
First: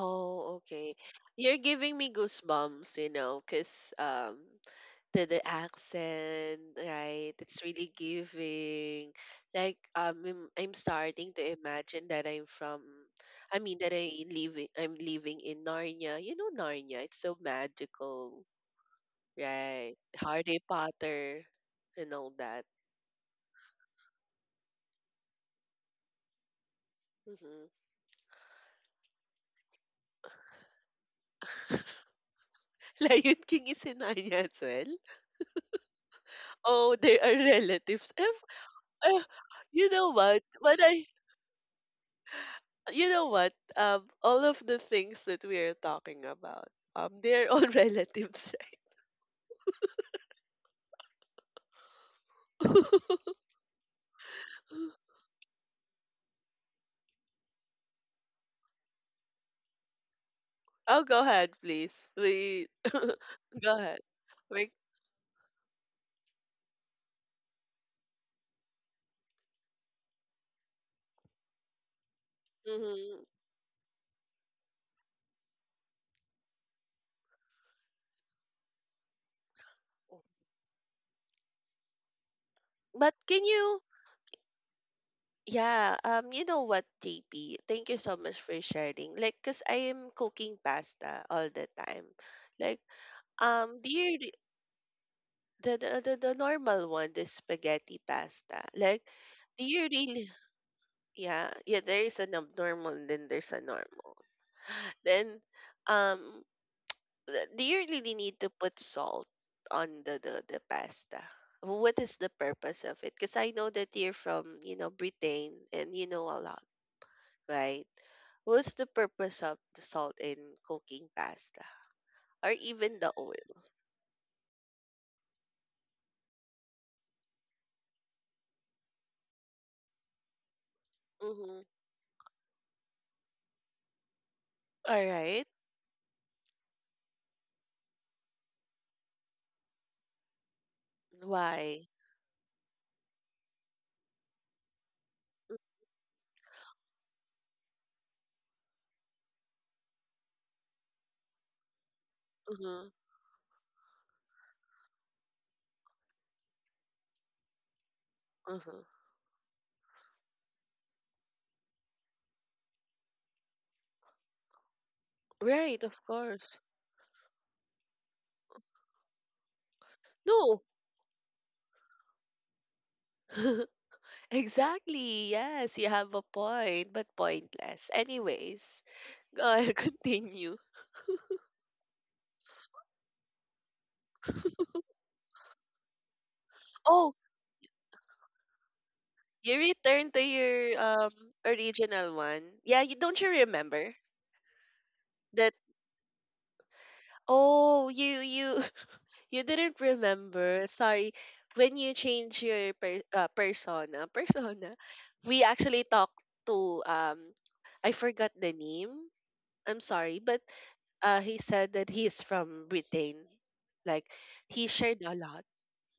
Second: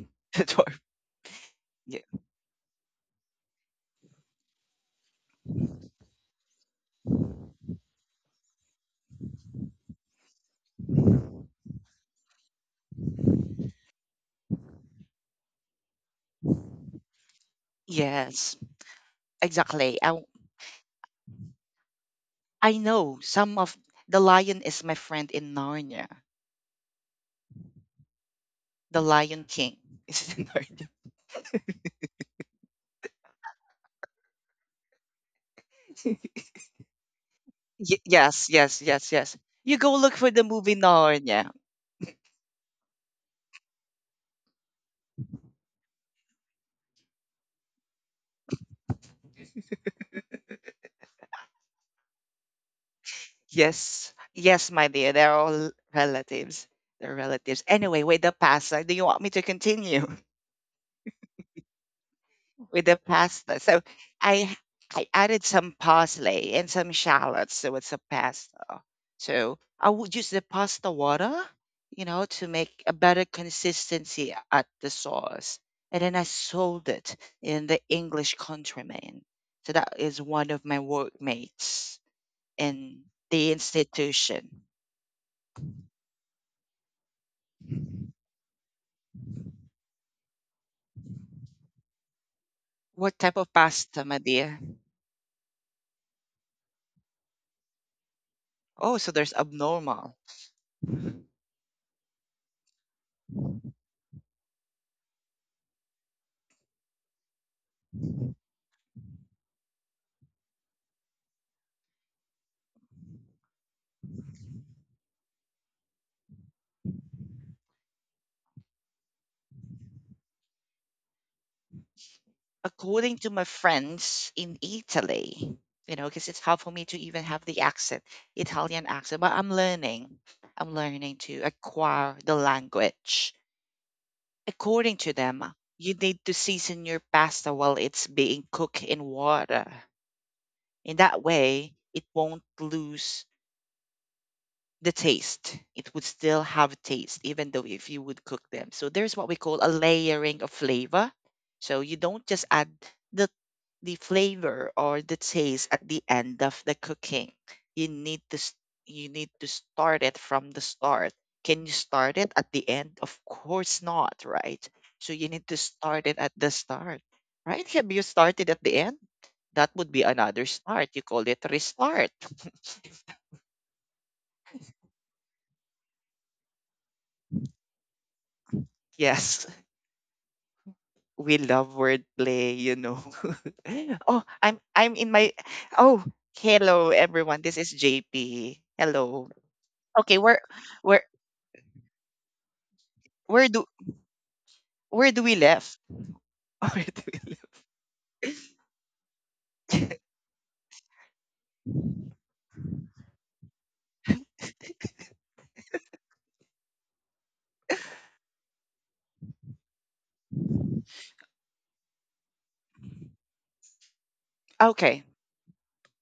[laughs] The dwarf.
okay. You're giving
Yeah.
me goosebumps, you know, because the accent, right? It's really giving. Like I'm starting to imagine that I'm from. I mean that I living. I'm living in Narnia. You know Narnia. It's so magical,
Yes.
right?
Exactly. I
Harry Potter and all that.
I know some of the lion is my friend in Narnia.
Hmm.
The Lion King [laughs] is in Narnia.
[laughs] Lion King is in Narnia as well.
[laughs]
Oh, they are
Y-
relatives. [laughs]
yes, yes, yes,
Eh, eh,
yes. You
you
go
know
look for
what?
the movie
When I
Narnia.
you know what? All of the things that we are talking about, they're all [laughs] relatives, right? [laughs]
Yes, yes, my dear. They're all relatives. They're relatives. Anyway, do you want me to continue?
Oh, go ahead, please. We
With the
[laughs]
pasta.
go
So
ahead.
I
We,
I added some parsley and some shallots with it's pasta. So I would use the pasta water, you know, to make a better
mhm.
consistency at the sauce. And then I sold it in the English Countryman. So that is one of my workmates in
But can
the
you?
institution.
Yeah. You know what, JP? Thank you so much for sharing. Like, cause I am cooking pasta all the time. Like,
What type of
um, do
pasta, my
you re-
dear?
the the normal one, the spaghetti pasta?
Oh,
Like,
so there's
do you
abnormal.
really? Yeah, yeah, there is an abnormal and then there's a normal. Then um do you really need to put salt on the pasta? What is the purpose of it? Because I know that you're from, you know, Britain and you know a lot, right? What's the purpose of the salt in cooking pasta or even the
According to my
oil?
friends in Italy, you know, because it's hard for me to even have the accent, Italian accent, but I'm learning. I'm learning to
Mm-hmm.
acquire the language. According
All
to
right.
them, you need to season your pasta while it's being cooked in water. In that way,
Why?
it won't lose the taste. It would still have taste, even though if you would cook them. So there's what we call a layering of flavor. So you don't just add
Mm-hmm.
the the flavor or the taste at the end of the cooking. You need to s-
Mm-hmm.
you need to start it from the start. Can you start it at the end? Of course not, right? So you need to
Right,
start
of
it at the
course.
start, right? Have you started at the end? That would be another
No.
start. You call it restart. [laughs]
[laughs] Exactly. Yes, you have a point, but pointless. Anyways,
Yes,
go ahead, [laughs] continue.
we love wordplay, you know. [laughs] oh, I'm in my oh, Hello
Oh,
everyone. This is JP. Hello.
you return
Okay.
to your
We're
original one. Yeah, you don't you
Where do
remember
where do we
that?
left? [laughs] Where do we left?
Oh, you [laughs] you didn't remember. Sorry. When you change your persona, we actually talked to I forgot the name. I'm sorry, but he said that he's from Britain. Like he
Okay.
shared a lot.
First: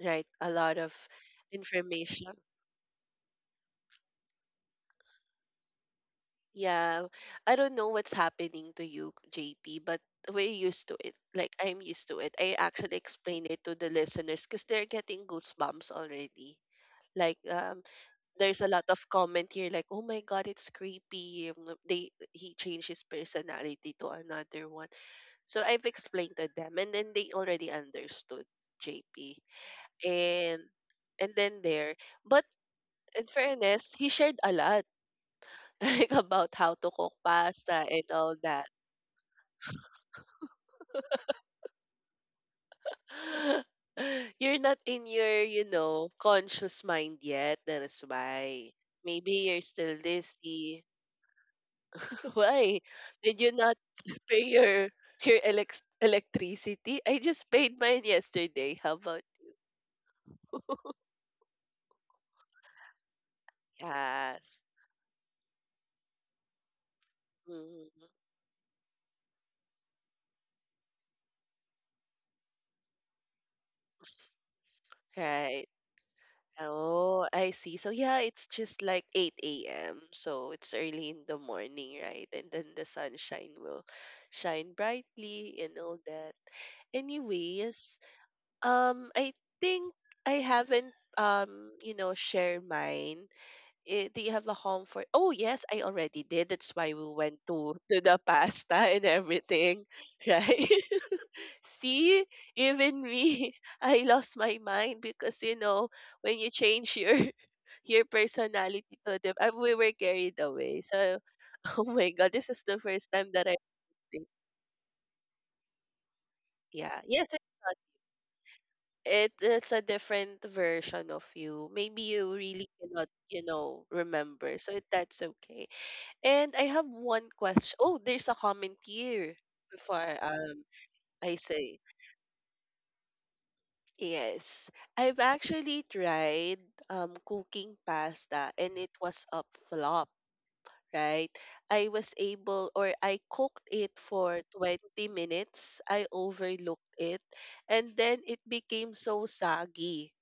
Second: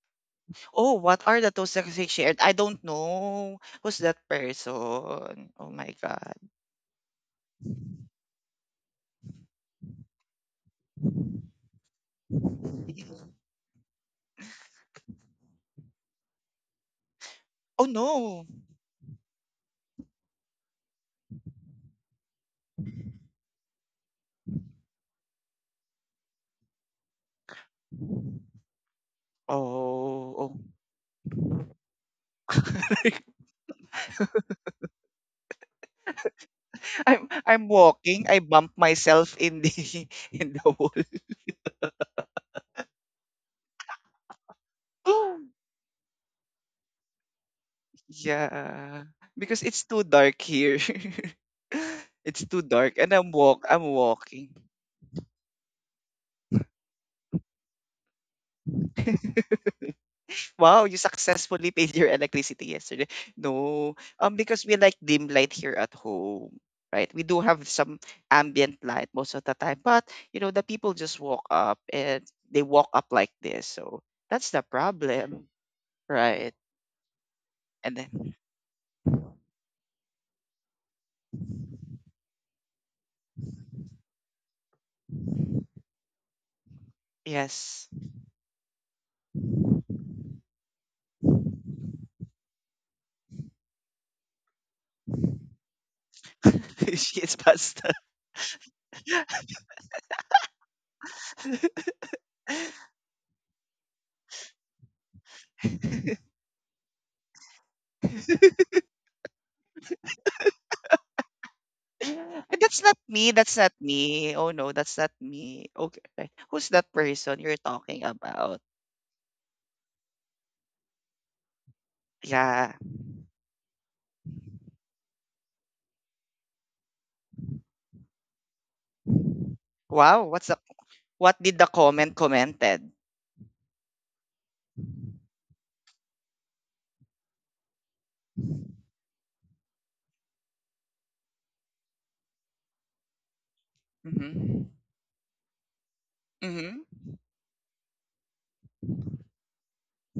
Right, a lot of
Oh, what are the toasts that they
information.
shared? I don't know. Who's that person? Oh my god.
Yeah, I don't know what's happening to you, JP, but we're used to it. Like, I'm used to it. I actually explain it to the listeners because they're getting goosebumps already. Like,
Oh no.
there's a lot of comment here, like, oh my God, it's creepy. They he changed his personality to another one. So I've explained to them, and then they already understood JP,
Oh, oh.
and then there. But in
[laughs]
fairness, he shared a lot [laughs] like about how to cook
I'm
pasta and
walking.
all
I
that.
bump myself in the [laughs] in the wall.
[gasps] [laughs] You're not in your, you
[gasps]
know, conscious mind yet. That is why.
Yeah.
Maybe
Because
you're
it's
still
too dark here.
lazy.
[laughs]
[laughs]
It's too
Why?
dark and I'm
Did you
walk
not
I'm
[laughs] pay
walking.
your electricity? I just paid mine yesterday. How about
[laughs] Wow, you
[laughs]
successfully paid your electricity yesterday. No,
yes.
because we like dim light here at home, right? We do have some
Mhm.
ambient light most of the time, but you know, the people just walk up and they walk up like this, so that's the problem,
Right.
right?
Oh, I see. So
And
yeah,
then,
it's just like 8 a.m. So it's early in the morning, right? And then the sunshine will shine brightly and all that.
yes,
Anyways, I think I haven't you know, shared mine. Eh, do you have a home for? Oh yes, I already did. That's why
[laughs]
we
she is
went
pasta.
to the [laughs] pasta and everything, [laughs] right? See, even me, [laughs] I lost my mind because you know
[laughs]
when you change your [laughs] your personality to them, we were carried away. So, [laughs] oh my god, this
And
is the
that's not
first time
me.
that I
That's not
think.
me. Oh no, that's not me. Okay, right. Who's that
Yeah, yes,
person
it's
you're
not.
talking about?
It it's a different version of you. Maybe you really
Yeah.
cannot, you know, remember. So that's okay. And I have one question. Oh, there's a comment here before I
Wow. What's the
um I
what did the
say
comment commented?
yes. I've actually tried cooking pasta and it was a flop, right? I was able or I cooked it for
Mhm.
20 minutes. I
Mhm.
overlooked it and then it became so soggy.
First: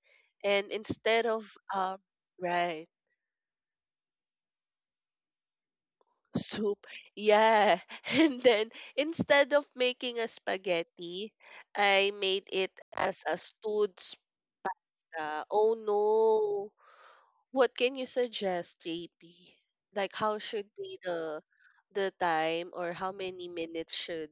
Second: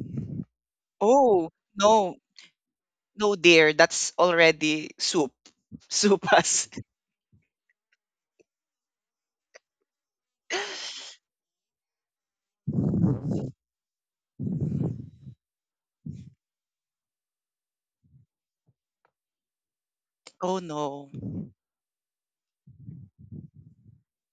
And instead of
Oh, no.
right
No, dear. That's already soup. [laughs] Soupas.
soup
[laughs]
yeah [laughs] and then instead of making a spaghetti I made it as a stewed pasta. Oh no. What can you suggest, JP? Like how
Oh,
should be
no.
the time or how many minutes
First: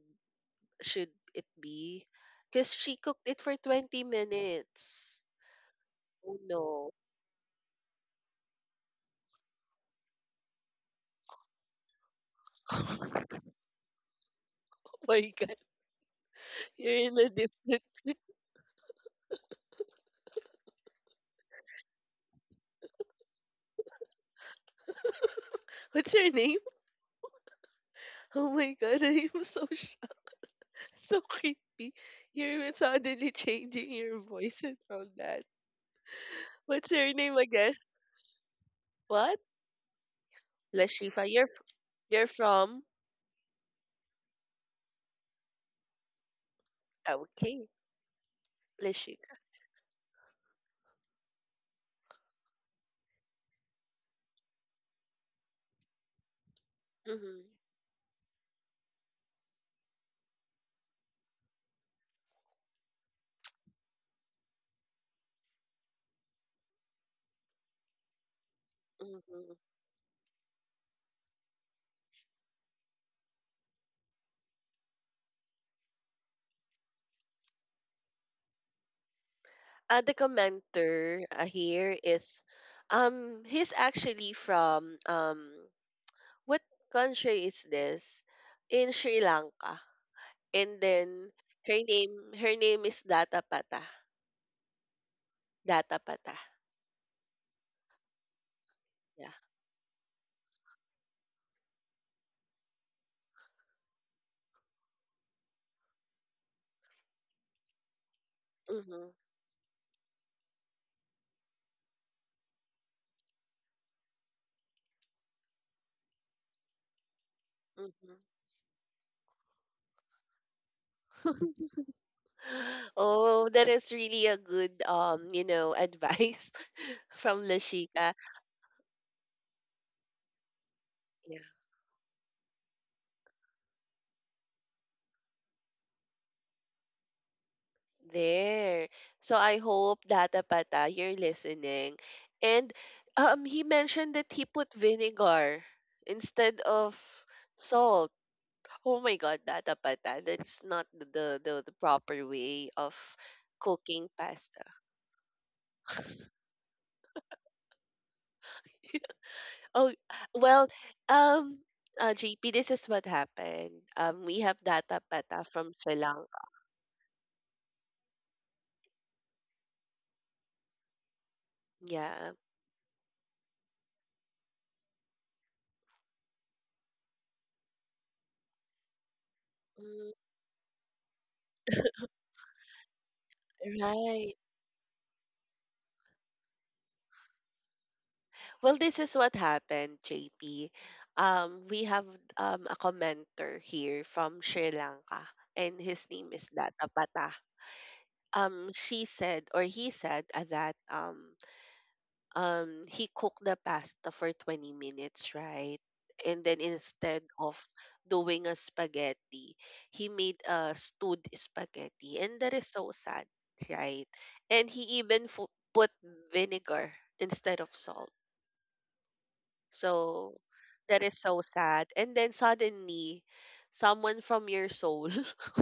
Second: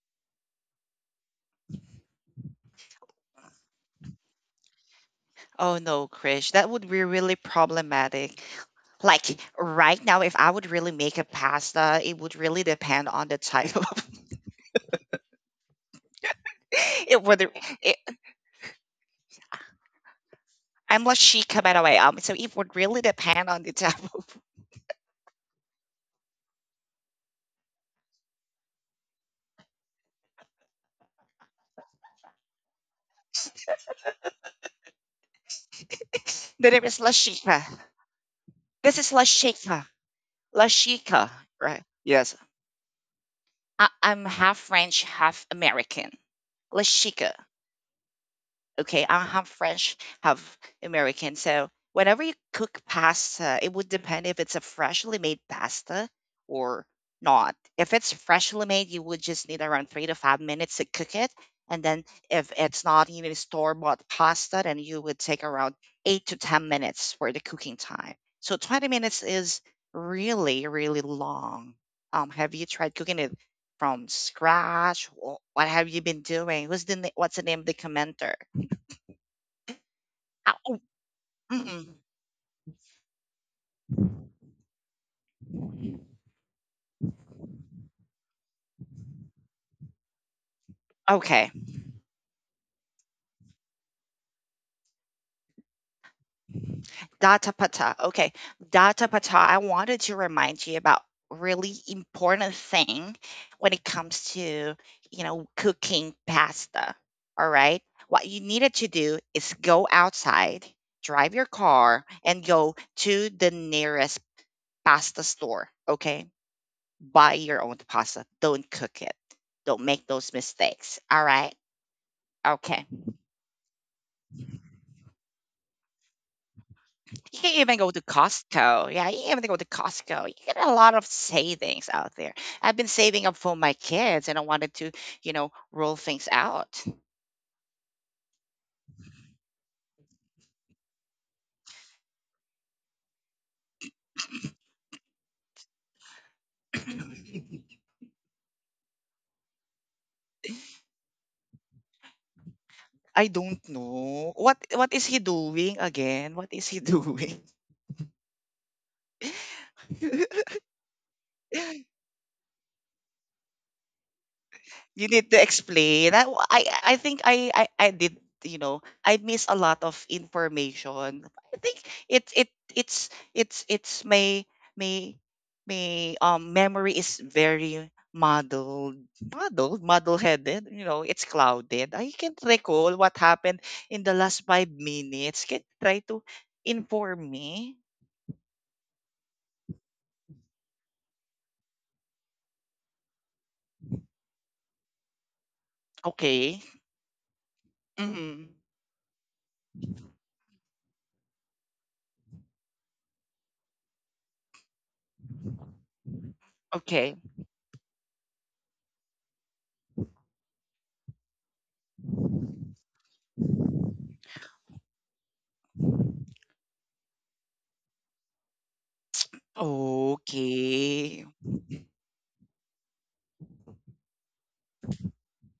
should it be? Because she cooked it for 20 minutes.
Oh, no,
Oh
Krish. That would
no. [laughs]
be really problematic. Like right now, if I would really make a pasta, it would really depend on the type of. [laughs]
Oh my god. You're in
it
a
would
different
it,
[laughs]
I'm Lashika, by the way. So it would really depend on the type of.
What's your name? Oh my god, [laughs] I am so shocked. [laughs] So creepy. You're suddenly changing your voice and all that.
[laughs] The name
What's
is
your name
Lashika.
again?
This is
What?
Lashika.
Lashifa.
Lashika, right?
You're
Yes.
from
I'm half French, half American.
ah,
Lashika.
okay.
Okay, I
Lashika.
have French, have American. So whenever you cook pasta, it would depend if it's a freshly made pasta or
Mm-hmm.
not. If it's freshly made, you would just need around 3 to 5 minutes to cook it. And then if it's not even store-bought pasta, then you would take around eight to 10 minutes for the cooking time. So 20 minutes
Mm-hmm.
is really, really long. Have you tried cooking it from scratch? What have you been doing? What's the name of the commenter?
The
Ow, oh,
commenter here is he's actually from
mm-mm.
what country is this? In Sri Lanka. And then
Okay.
her name, her name is Data Pata. Data Pata.
Data Pata. Okay. Data
Yeah.
Pata, I wanted to remind you about really important thing when it comes to, you know, cooking pasta. All right? What you needed to
mm-hmm,
do is go outside, drive your car and go to the nearest pasta store, okay? Buy your own pasta.
mm-hmm.
Don't cook it. Don't make those mistakes. All right? Okay.
[gasps] Oh, that is really a good advice [laughs]
You
from
can even go to
Lashika.
Costco. Yeah, you can even go to Costco. You get a lot of
Yeah.
savings out there. I've been saving up for my kids and I wanted to, you know, roll things out.
There. So I hope Data Pata, you're listening. And he mentioned that he put vinegar instead of
[coughs] [laughs]
salt. Oh my god, Data Pata, that's not the proper way of
I don't
cooking
know.
pasta.
What is he doing again? What is he doing?
[laughs] Oh, well,
[laughs]
um, JP, this is what happened. We have Data
You need to
Pata from Sri
explain. I
Lanka.
I, I think I did, you know, I miss a lot of information. I think it
Yeah.
it it's my my memory is very muddled
Mm,
muddle headed, you know. It's clouded. I can't recall what happened in the
right.
last 5 minutes. Can you try to inform me?
Well, this is what happened, JP. We have a commenter here from Sri Lanka, and his name is
Okay.
Data Pata.
Hmm.
She said, or he said, that he cooked the pasta for 20 minutes, right? And then
Okay.
instead of doing a spaghetti, he made a stewed spaghetti, and that is so sad, right? And he even put vinegar instead of salt, so that is
Okay.
so sad. And then suddenly, someone from your soul [laughs]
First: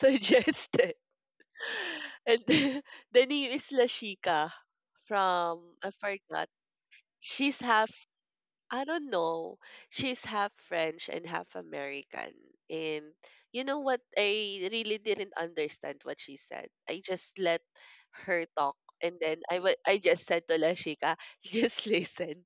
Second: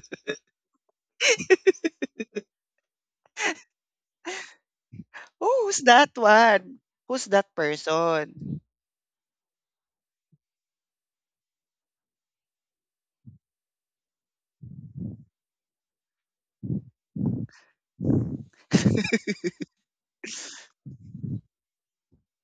suggested. [laughs] And then, the name is Lashika from,
Oh, who's
I
that
forgot.
one? Who's that
She's half,
person?
I don't know, she's half French and half American. And you know what? I really didn't understand what she said. I just let her talk. And then I just said to Lashika, [laughs] just listen.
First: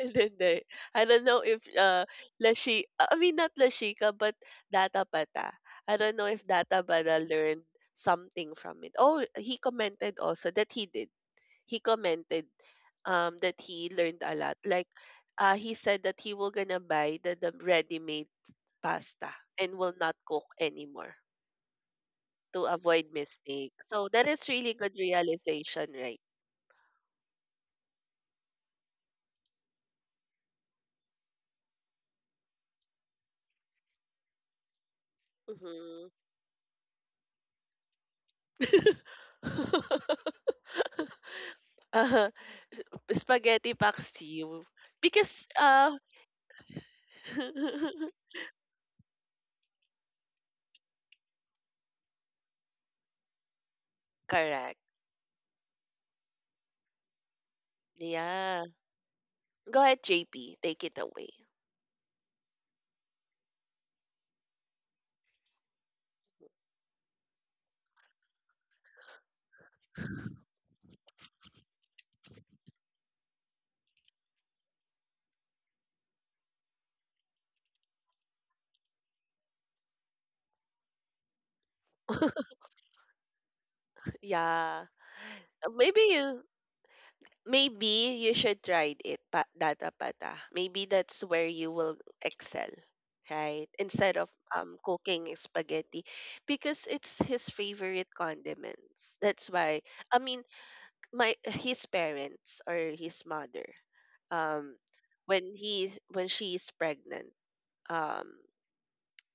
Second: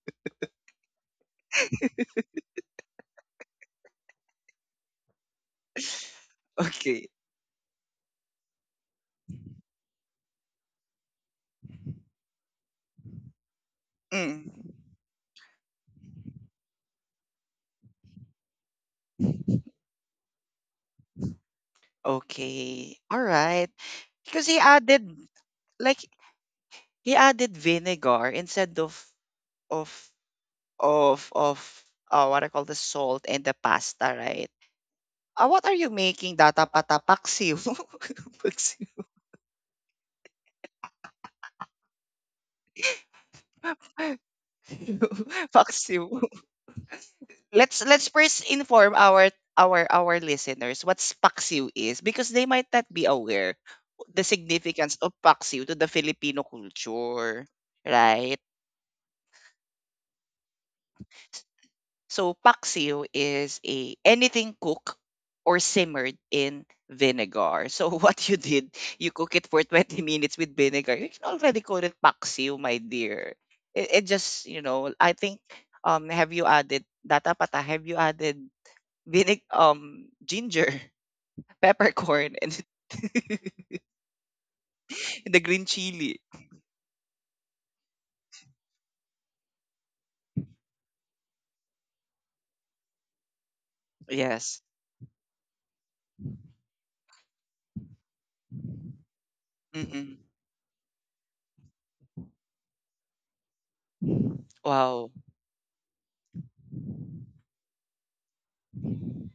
And Hindi. I don't know if, lashi I mean, not Lashika, but Data Pata. I don't know if Data
Okay.
Pata learned something from it. Oh, he commented also that he did. He commented that he learned a
Mm.
lot. Like, he said that he will gonna buy the ready-made pasta and will not cook anymore to
Okay.
avoid
All right.
mistake. So that
Because
is
he
really good
added,
realization,
like,
right?
he added vinegar instead of of what I call, the salt and the pasta, right? What are you
Mm-hmm.
making? Data pata paksiw. [laughs] Paksiw.
[laughs] [laughs] Uh-huh. Spaghetti pak because,
[laughs] Paksiw. Let's
[laughs]
first inform our listeners what Paksiw is because they might not be aware the
correct.
significance of Paksiw to the Filipino culture, right?
Yeah. Go ahead, JP, take it away.
So Paksiw is a anything cooked or simmered in vinegar. So [laughs] what you did, you cook it for 20 [laughs] minutes with vinegar. You can already call it Paksiw, my dear. It just, you know, I think, um, have you added, Data Pata, have you added vinegar, ginger, [laughs] peppercorn, and [laughs]
[laughs] Yeah.
the green
Uh, Maybe
chili?
you maybe you should try it pa data pata. Maybe that's where you will excel, right? Instead of
Yes.
cooking spaghetti because it's his favorite condiments. That's why
Mm-mm.
I mean my his parents or his mother um
Wow.
when he when she is pregnant, um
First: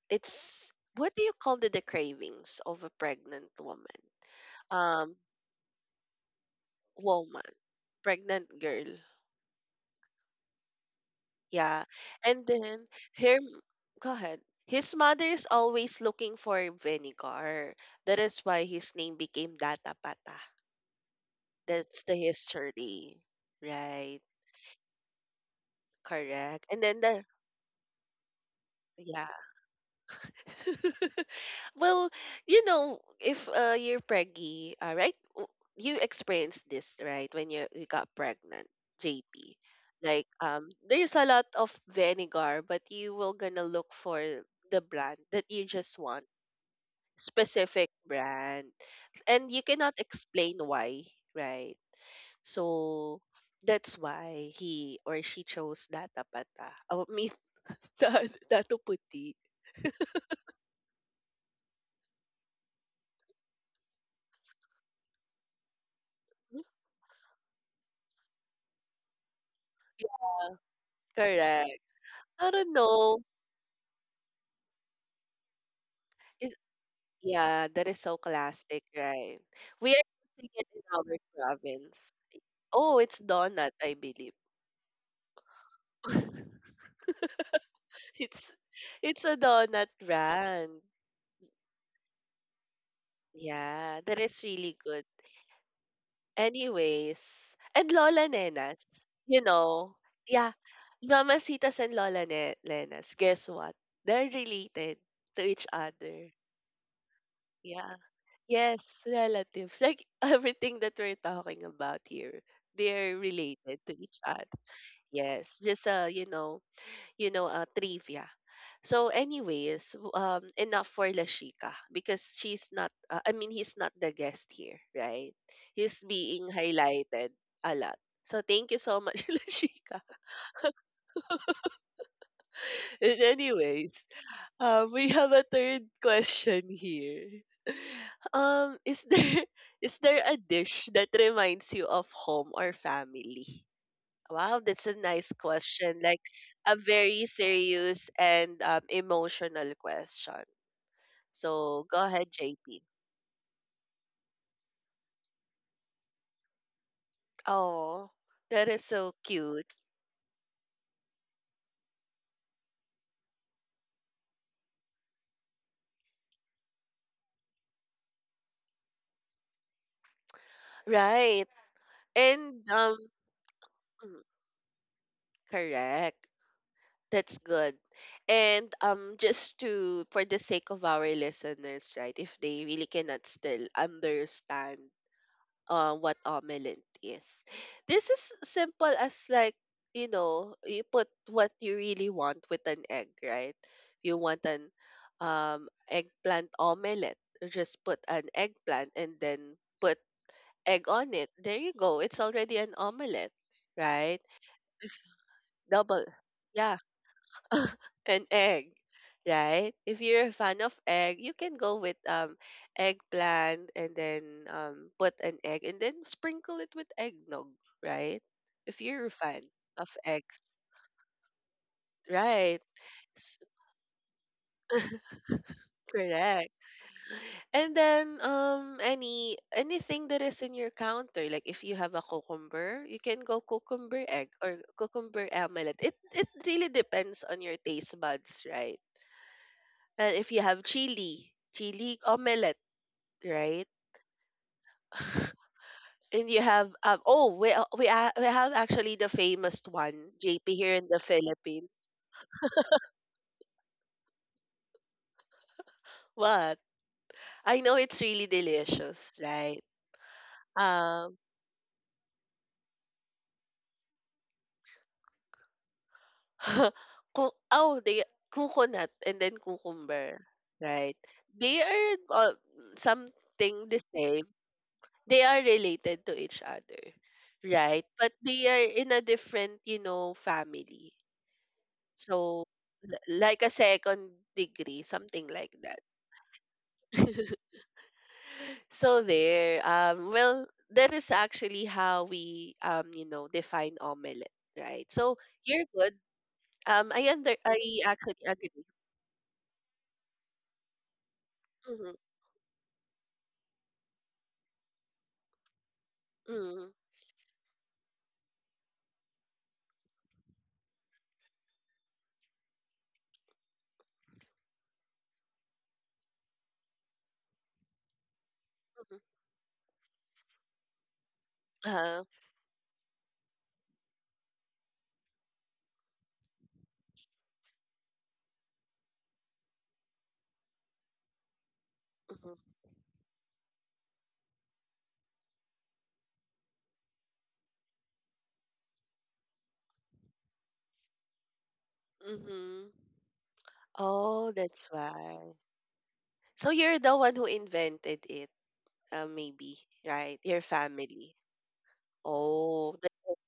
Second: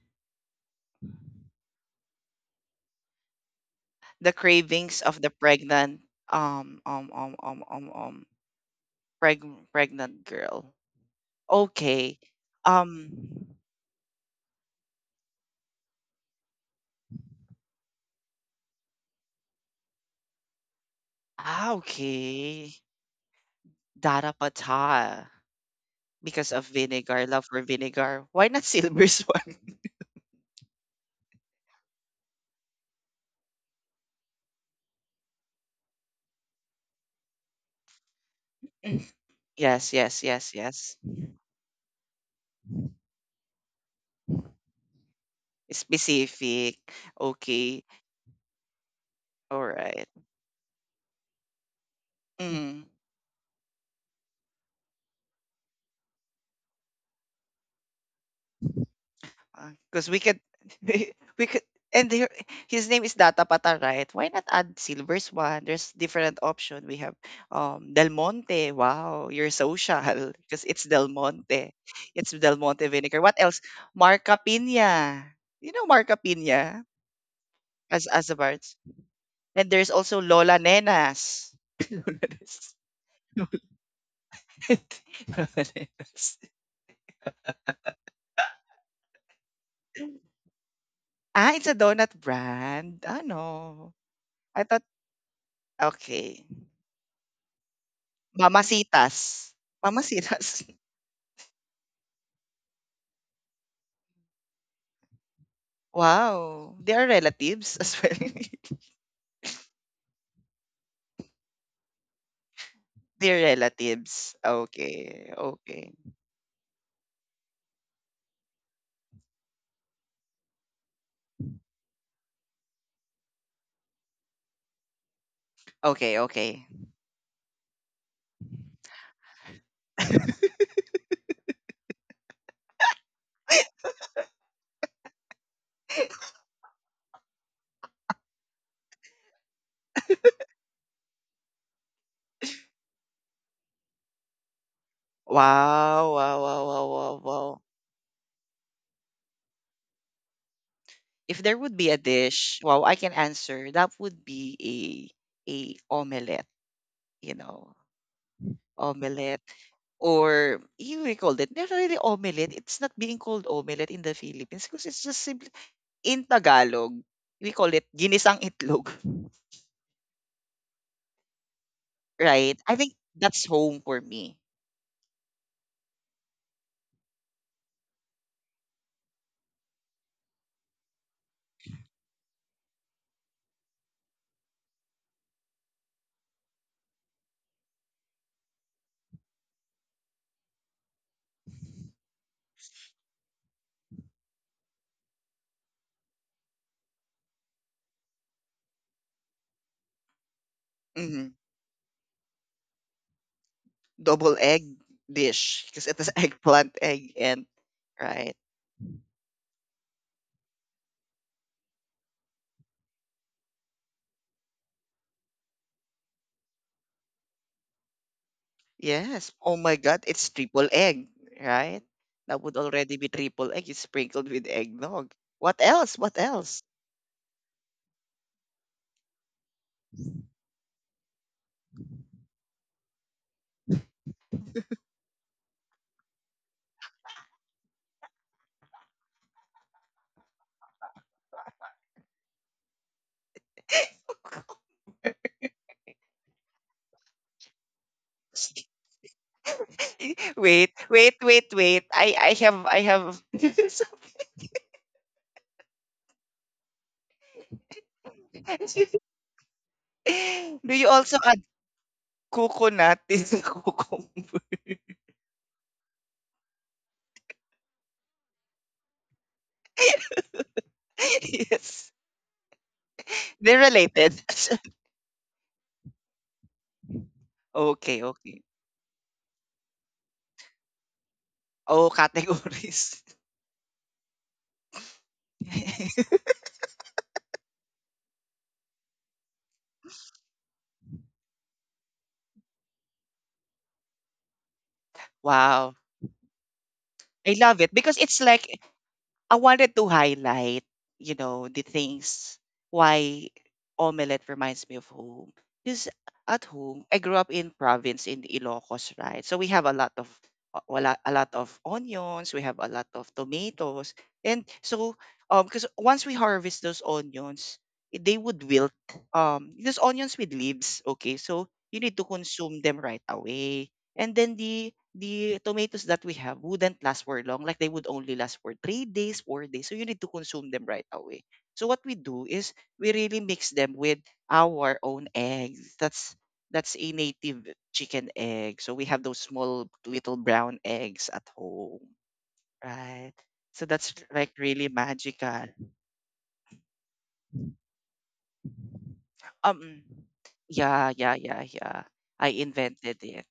it's what do you call the cravings of a pregnant woman?
The cravings
um
of the pregnant um um um
Woman,
um um um
pregnant girl.
preg pregnant girl.
Yeah.
Okay.
And then
Um,
her, go ahead, his mother is always looking for vinegar, that is why his name became datapata.
ah,
That's the
okay.
history, right?
Dara pata, because
Correct.
of
And then the.
vinegar, love for vinegar. Why not Silver
Yeah.
Swan?
[laughs] Well, you know, if you're preggy, right? You experienced this, right? When you got pregnant,
[laughs]
JP.
Yes, yes,
Like,
yes, yes.
there's a lot of vinegar, but you will gonna look for the brand that you just want,
Specific. Okay.
specific brand, and you
All
cannot
right.
explain why, right? So that's why he or she chose data pata. I mean, [laughs] datu puti.
Because we could, [laughs] we could, and there, his name is Data Pata, right? Why not add Silver's one? There's different option. We have Del Monte. Wow, you're social [laughs]
Yeah,
because it's Del Monte.
correct.
It's
I
Del
don't
Monte
know.
vinegar. What else? Marca Pina. You know Marca
It's,
Pina
yeah, that is so
as a bar.
classic, right?
And there's
We are
also
using
Lola
it in our
Nenas. [laughs]
province.
Lola Nenas.
Oh, it's
[laughs]
donut, I believe.
Lola Nenas.
[laughs] It's it's a donut brand.
Ah, it's a donut brand. Ah no,
Yeah, that is
I
really
thought,
good.
okay.
Anyways, and Lola Nenas,
Mamacitas.
you know, yeah,
Mamacitas. [laughs]
Mamacitas and Nenas, guess what? They're related to each other.
Wow, they are relatives
Yeah.
as well?
Yes, relatives. Like, [laughs] everything that we're talking about here, they're
[laughs] They're
related to each
relatives.
other.
Okay,
Yes, just
okay.
trivia. So, anyways, enough for Lashika because she's not. I mean, he's not the guest here, right? He's
Okay,
being
okay.
highlighted a lot. So, thank you so much, [laughs] Lashika. And
[laughs]
anyways, we have a third question here. [laughs] Is there [laughs] is there a dish that reminds you of home or family? Wow, that's a nice question.
Wow,
Like
wow, wow,
a
wow, wow,
very
wow.
serious and emotional question.
If there would
So
be a
go ahead,
dish,
JP.
wow, I can answer. That would be a omelette, you know.
Oh, that is so
Omelette
cute.
or you may call it, not really omelette. It's not being called omelette in the Philippines because it's just simply in Tagalog. We call it ginisang itlog.
Right.
Right.
And
I think that's home for
mm,
me.
correct. That's good. And just to for the sake of our listeners, right, if they really cannot still understand what omelette is. This is simple as like, you know, you put what you really want with an egg, right? You want an eggplant omelette, just put an eggplant and then put egg on it.
Hmm.
There you go. It's already an omelette, right?
Double egg
If
dish because it
double.
is [laughs] eggplant,
Yeah,
egg, and
an
right.
egg, right? If you're a fan of egg, you can go with eggplant and then put an egg and then sprinkle it with eggnog, right? If you're a
Yes.
fan
Oh my
of
God, it's
eggs,
triple egg, right? That would
right?
already be
S-
triple egg. It's sprinkled with eggnog. What else? What
Correct.
else?
And then anything that is in your counter, like if you have a cucumber, you can go cucumber egg or cucumber omelette. It really depends on your taste buds, right? And if you have chili, chili omelette, right?
[laughs]
And you have oh we have actually the famous one JP
Wait,
here in the
wait, wait, wait.
Philippines.
I have [laughs] Something.
What? I know it's really delicious,
[laughs]
right?
Do you also
Um
add coconut in the cucumber?
[laughs] oh they coconut and then cucumber, right?
[laughs]
They are
Yes, they're
something the
related.
same. They are related to each other,
[laughs]
right?
Okay,
But
okay.
they are in a different, you know, family.
Oh,
So
categories.
like a second degree, something like that.
[laughs]
So there, well, that is actually how we, you know, define omelette, right? So you're
Wow.
good.
I love it
I
because
actually
it's
agree.
like I wanted to highlight, you know, the
Mm-hmm,
things why omelette reminds me of home. Because at
mm-hmm,
home, I grew up in province in Ilocos, right? So we have a lot of, a lot of onions, we have a lot of tomatoes. And so because once we harvest those onions, they would wilt.
mm-hmm,
Those onions with leaves, okay? So you need to
uh,
consume them right away. And then the tomatoes that we have wouldn't last for long. Like they would only last for 3 days, 4 days. So you need to consume them right away. So what we do is
mm-hmm,
we really mix them with our own eggs. That's a native chicken egg. So we have those small little brown eggs at home,
mm-hmm.
right? So that's like
Oh,
really
that's why.
magical.
So you're the one who invented it, maybe,
Um,
right? Your
yeah, yeah,
family.
yeah, yeah. I
Oh, the,
invented it.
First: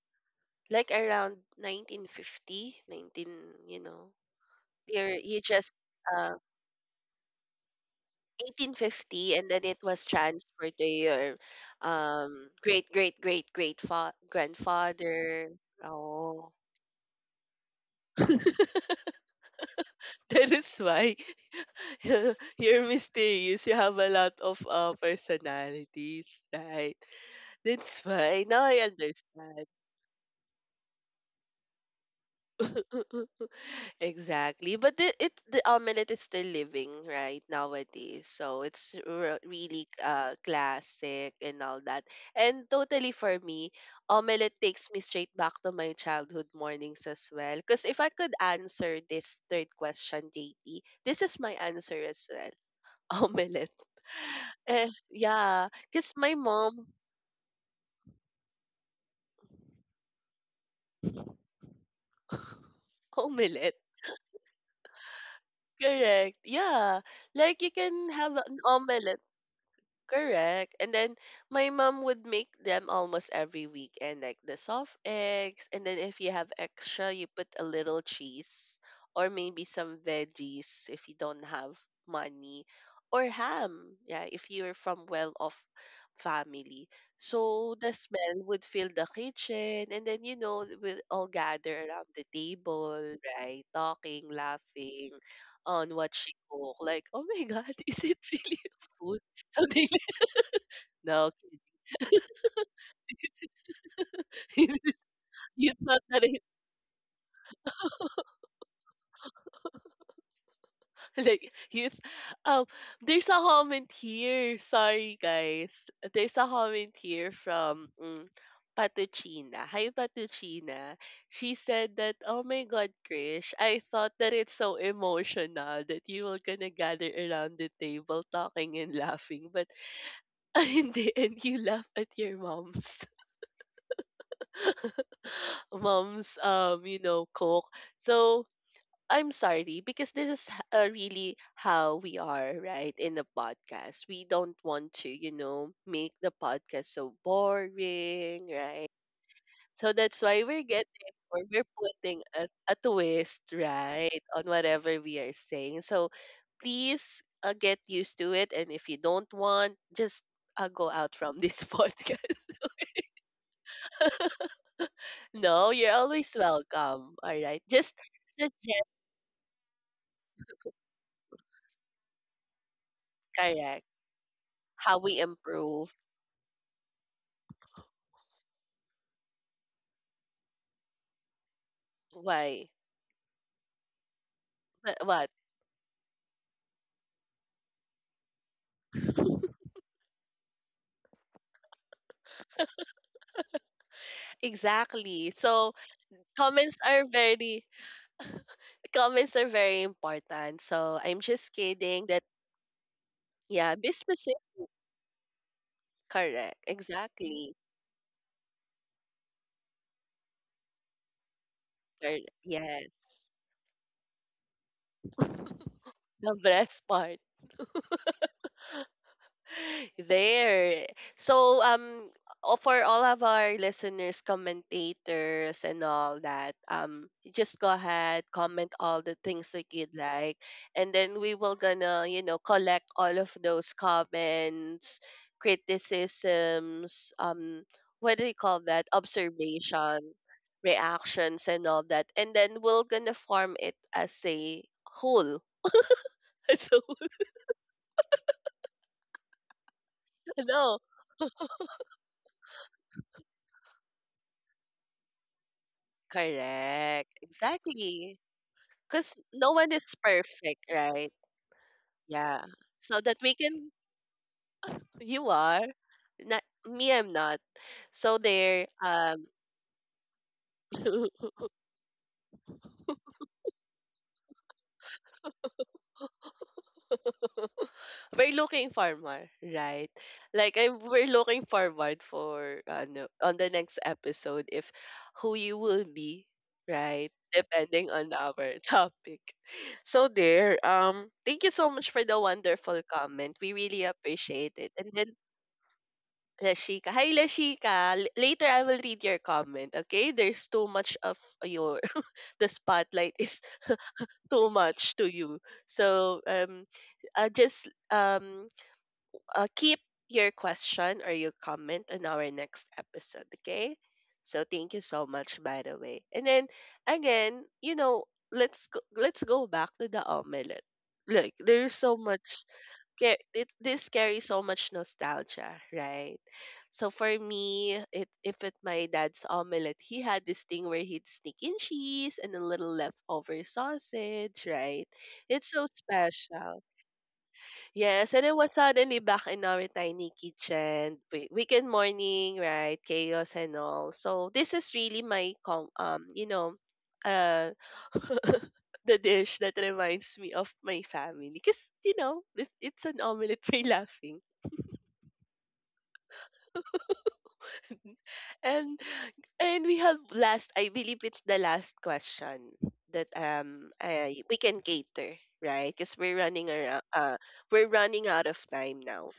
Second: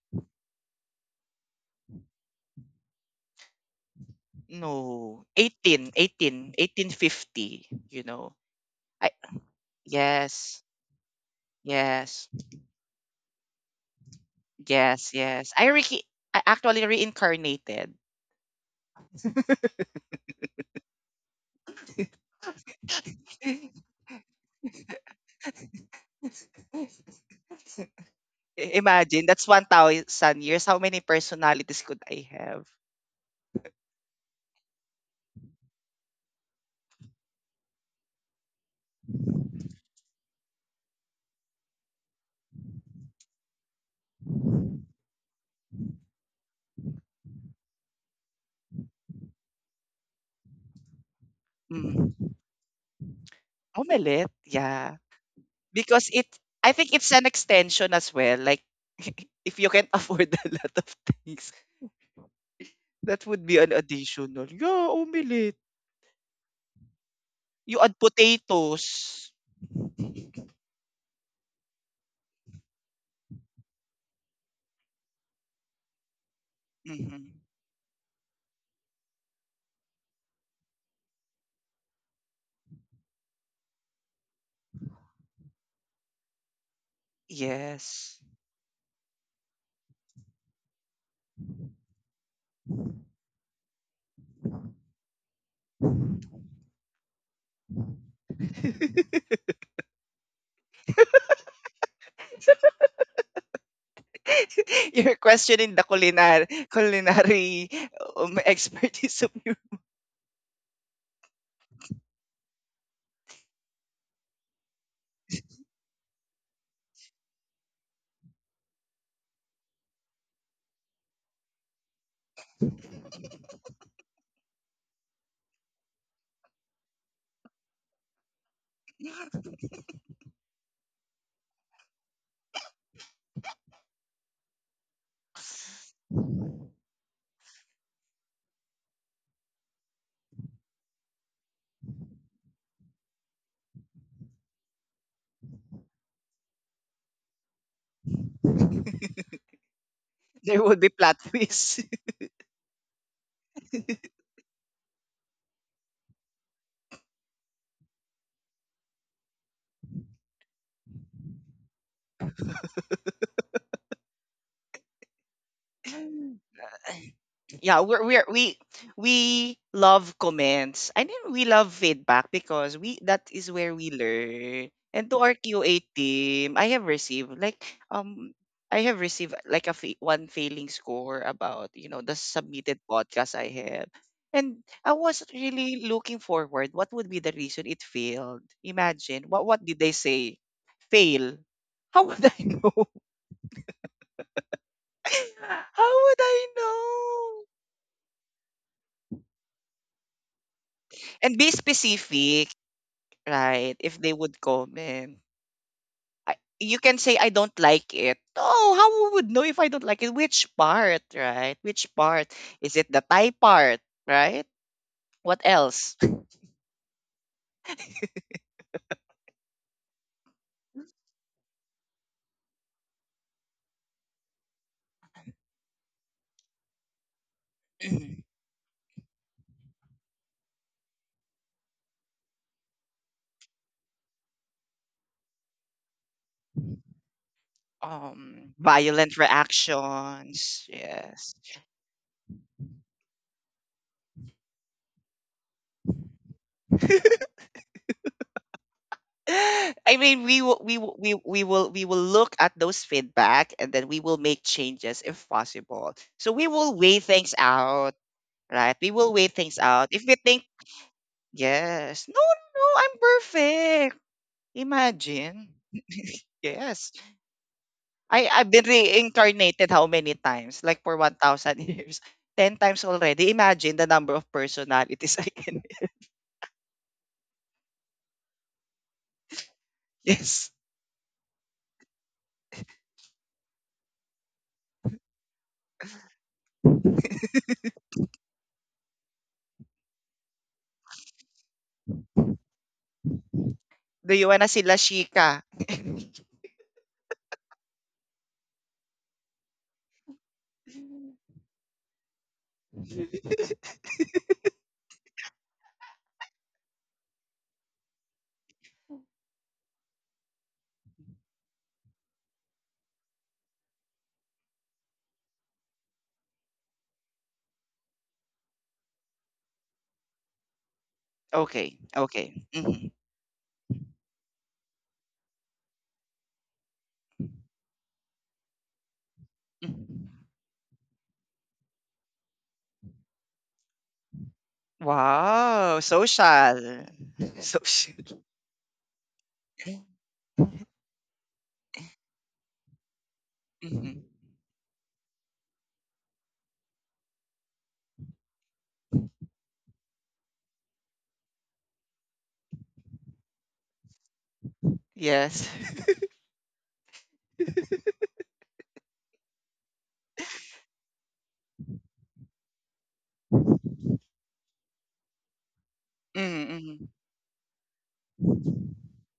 like around you know, you're
No,
you just, uh,
1850. You know. I,
1850, and then it was
yes.
transferred to your
Yes.
great great great great
Yes, yes.
grandfather.
I
Oh.
actually reincarnated.
[laughs] That is why [laughs] you're mysterious. You
[laughs]
have a lot of personalities, right? That's why. Now I
Imagine, that's
understand.
1,000 years. How many personalities could I have?
[laughs] Exactly. But the omelet is still living right nowadays. So it's really classic and all that. And totally for me, omelet takes me straight back to my childhood mornings as well. Because if I could answer this third question, JP, this is my answer as
Mm.
well. [laughs] Omelet.
Omelette,
Eh,
yeah.
yeah, because
Because it,
my
I
mom
think it's an extension as well. Like, [laughs] if you can [laughs] afford a lot of things,
[laughs]
that would be an
omelet.
additional. Yeah, omelette.
Correct. Yeah. Like you
You add
can have an omelet.
potatoes.
Correct. And then my mom would make them almost every weekend, like the soft eggs. And then if you have extra, you
Mhm.
put a little cheese or maybe some veggies if you don't have money or ham. Yeah, if you're from well-off family. So the
Yes.
smell would fill the kitchen. And then, you know, we'll all gather around the table, right? Talking, laughing on what she cooked. Like, oh my God, [laughs] is it really food?
[laughs]
[laughs] Something, no, [laughs]
[laughs] You're
you
questioning the
thought that it
culinar
[laughs]
culinary, [laughs] expertise of you.
[laughs] like you. Um, there's a comment here. Sorry, guys. There's a comment here from mm, Patuchina. Hi, Patuchina. She said that, "Oh my God, Krish, I thought that it's so emotional that you were gonna gather around the table talking and laughing, but [laughs] hindi, and you laugh at your mom's [laughs] mom's you know, cook." So I'm sorry because this is really how we are, right? In the podcast, we don't want to, you know, make the podcast so boring, right?
[laughs]
So that's why we're
There would
getting
be plot
or we're
twist.
putting a twist, right, on whatever we are saying. So please get used to it, and if you don't want, just go out from this [laughs] podcast. No, you're always
[laughs]
welcome. All right,
yeah
just
we're, we're we
suggest,
we love comments. I mean we love feedback because we that is where
correct,
we learn.
how
And
we
to our QA
improve.
team, I have received like, um I have received like one failing score about, you know, the
Why?
submitted podcast I have. And I
But
was
what?
really looking forward what would be the reason it failed. Imagine, what did they say? Fail, how would I know?
Exactly.
[laughs]
So
how would I
comments are
know?
very [laughs] comments are very important. So I'm
And
just
be
kidding that
specific.
yeah,
Right.
be
If they
specific.
would comment. I,
Correct.
you can say, I
Exactly.
don't like it. Oh, how we would know if I don't like it? Which part, right? Which
Correct.
part? Is it the
Yes.
Thai part, right? What else?
[laughs] The breast part. There. So, for all of our listeners, commentators, and all that, just go ahead,
[clears throat]
comment all the things that you'd like, and then we will gonna, you know, collect all of those comments, criticisms, what do you call that?
Violent
Observation,
reactions. Yes.
reactions, and all that, and then we're gonna form it as a whole. [laughs] So,
[laughs] I mean,
no,
we will look at those feedback, and then we will make changes if possible. So we will weigh
correct,
things out,
exactly.
right? We
Because
will weigh
no
things
one
out.
is
If we think,
perfect, right?
yes. No,
Yeah.
no, no,
So
I'm
that we can,
perfect.
you
Imagine.
are, not, me,
Yes.
I'm not. So
I've
there,
been reincarnated how many times? Like for
[laughs]
1,000 [laughs] years. 10 times already. Imagine the number of personalities I can. [laughs]
we're looking forward, right?
Yes.
Like I, we're looking forward for no, on the next episode if who you will be, right? Depending on our [laughs] topic. So there, thank you so much for the wonderful comment. We really
Do you wanna
appreciate it.
sila
And then
Shika?
Rashika. Hi, Rashika. Later, I will read your comment, okay? There's too much of your... [laughs] The spotlight is [laughs] too much to you. So, just keep your question or your comment on our next episode, okay? So, thank you so much, by the way. And then, again, you know, let's go back to the omelette. Like, there's
Okay.
so much
Okay. Mhm.
this carries so much nostalgia, right? So for me, it if it my dad's omelet, he
Mhm.
had this thing where he'd sneak in cheese and a little leftover sausage, right? It's so
Wow.
special.
Social. [laughs]
Yes,
Social.
and it was suddenly back in our tiny kitchen, weekend morning, right? Chaos and all.
Mhm.
So this is really my uh [laughs] the dish that reminds me of my family because it's an omelette for [laughs] laughing
Yes. [laughs]
and and we have last I believe it's the last question that we can cater, right? Because we're running around
Mm-hmm.
we're running out of time now.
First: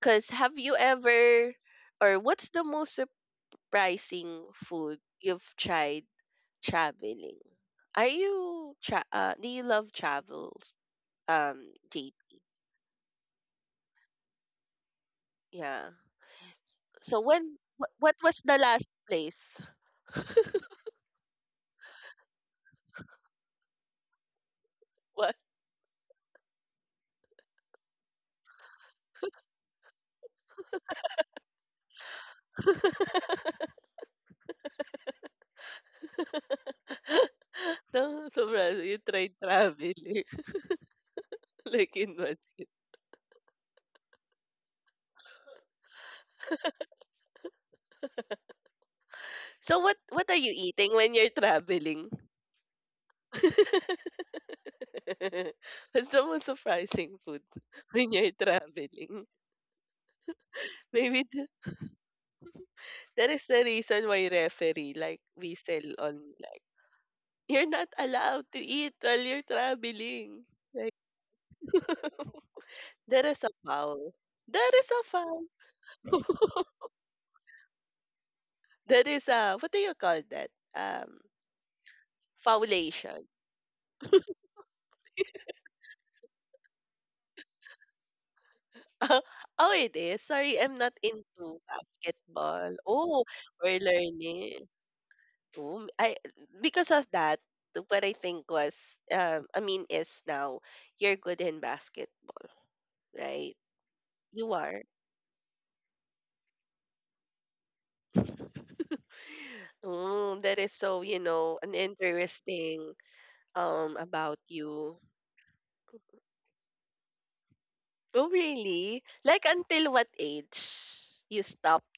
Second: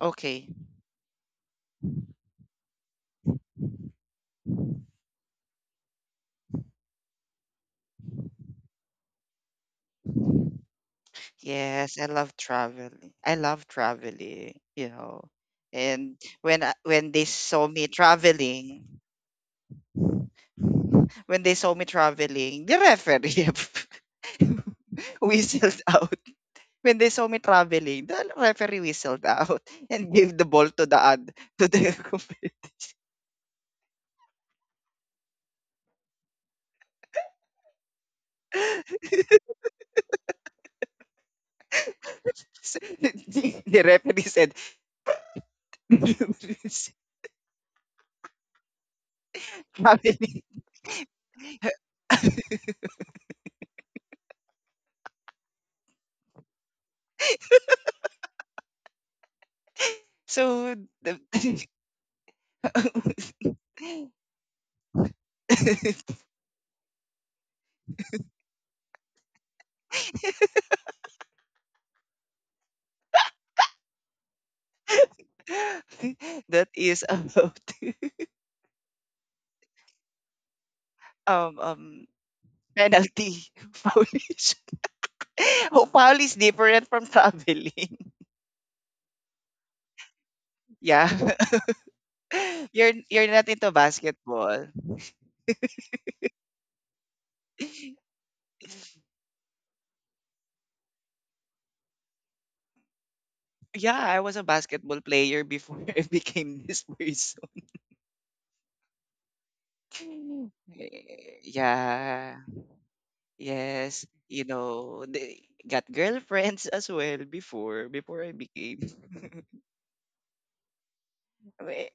Because
Okay.
have you ever, or what's the most surprising food you've tried traveling? Do you love travels? um
Yes, I
Date.
love traveling. I love traveling, you know.
Yeah.
And when
So
they saw me
what was the last
traveling,
place?
when they saw me traveling, the referee [laughs]
What?
whistled out. When they saw me traveling, the referee whistled out [laughs] and gave the ball to the ad, to the [laughs] comp-
[laughs] No, sobra. You tried traveling [laughs] like in Madrid.
So the referee said [laughs]
So what are
traveling.
you eating when you're traveling? [laughs] What's the most surprising food [laughs] when you're traveling?
So the,
Maybe th-
[laughs]
that is the reason why referee like we sell online. You're not allowed to eat while you're traveling. Like, there is a foul. There is a foul. [laughs]
that is about
That is, what do you call that? Um,
[laughs] um um
Foulation.
penalty. [laughs] Foulish. [laughs] Oh, foul is different from traveling.
[laughs] Oh, it is. Sorry, I'm
[laughs]
not
Yeah.
into
[laughs]
basketball. Oh,
You're not into
we're learning.
basketball.
Oh, I Because of that, what I think was, is now you're good in basketball, right?
Yeah, I was a
You are.
basketball player before [laughs] I became this person.
[laughs] Oh,
[laughs]
that is so, you
Eh,
know, an
yeah.
interesting
Yes.
about
You
you.
know, they got girlfriends as well before
Oh,
I became
really? Like
[laughs]
until what age you stop
eh,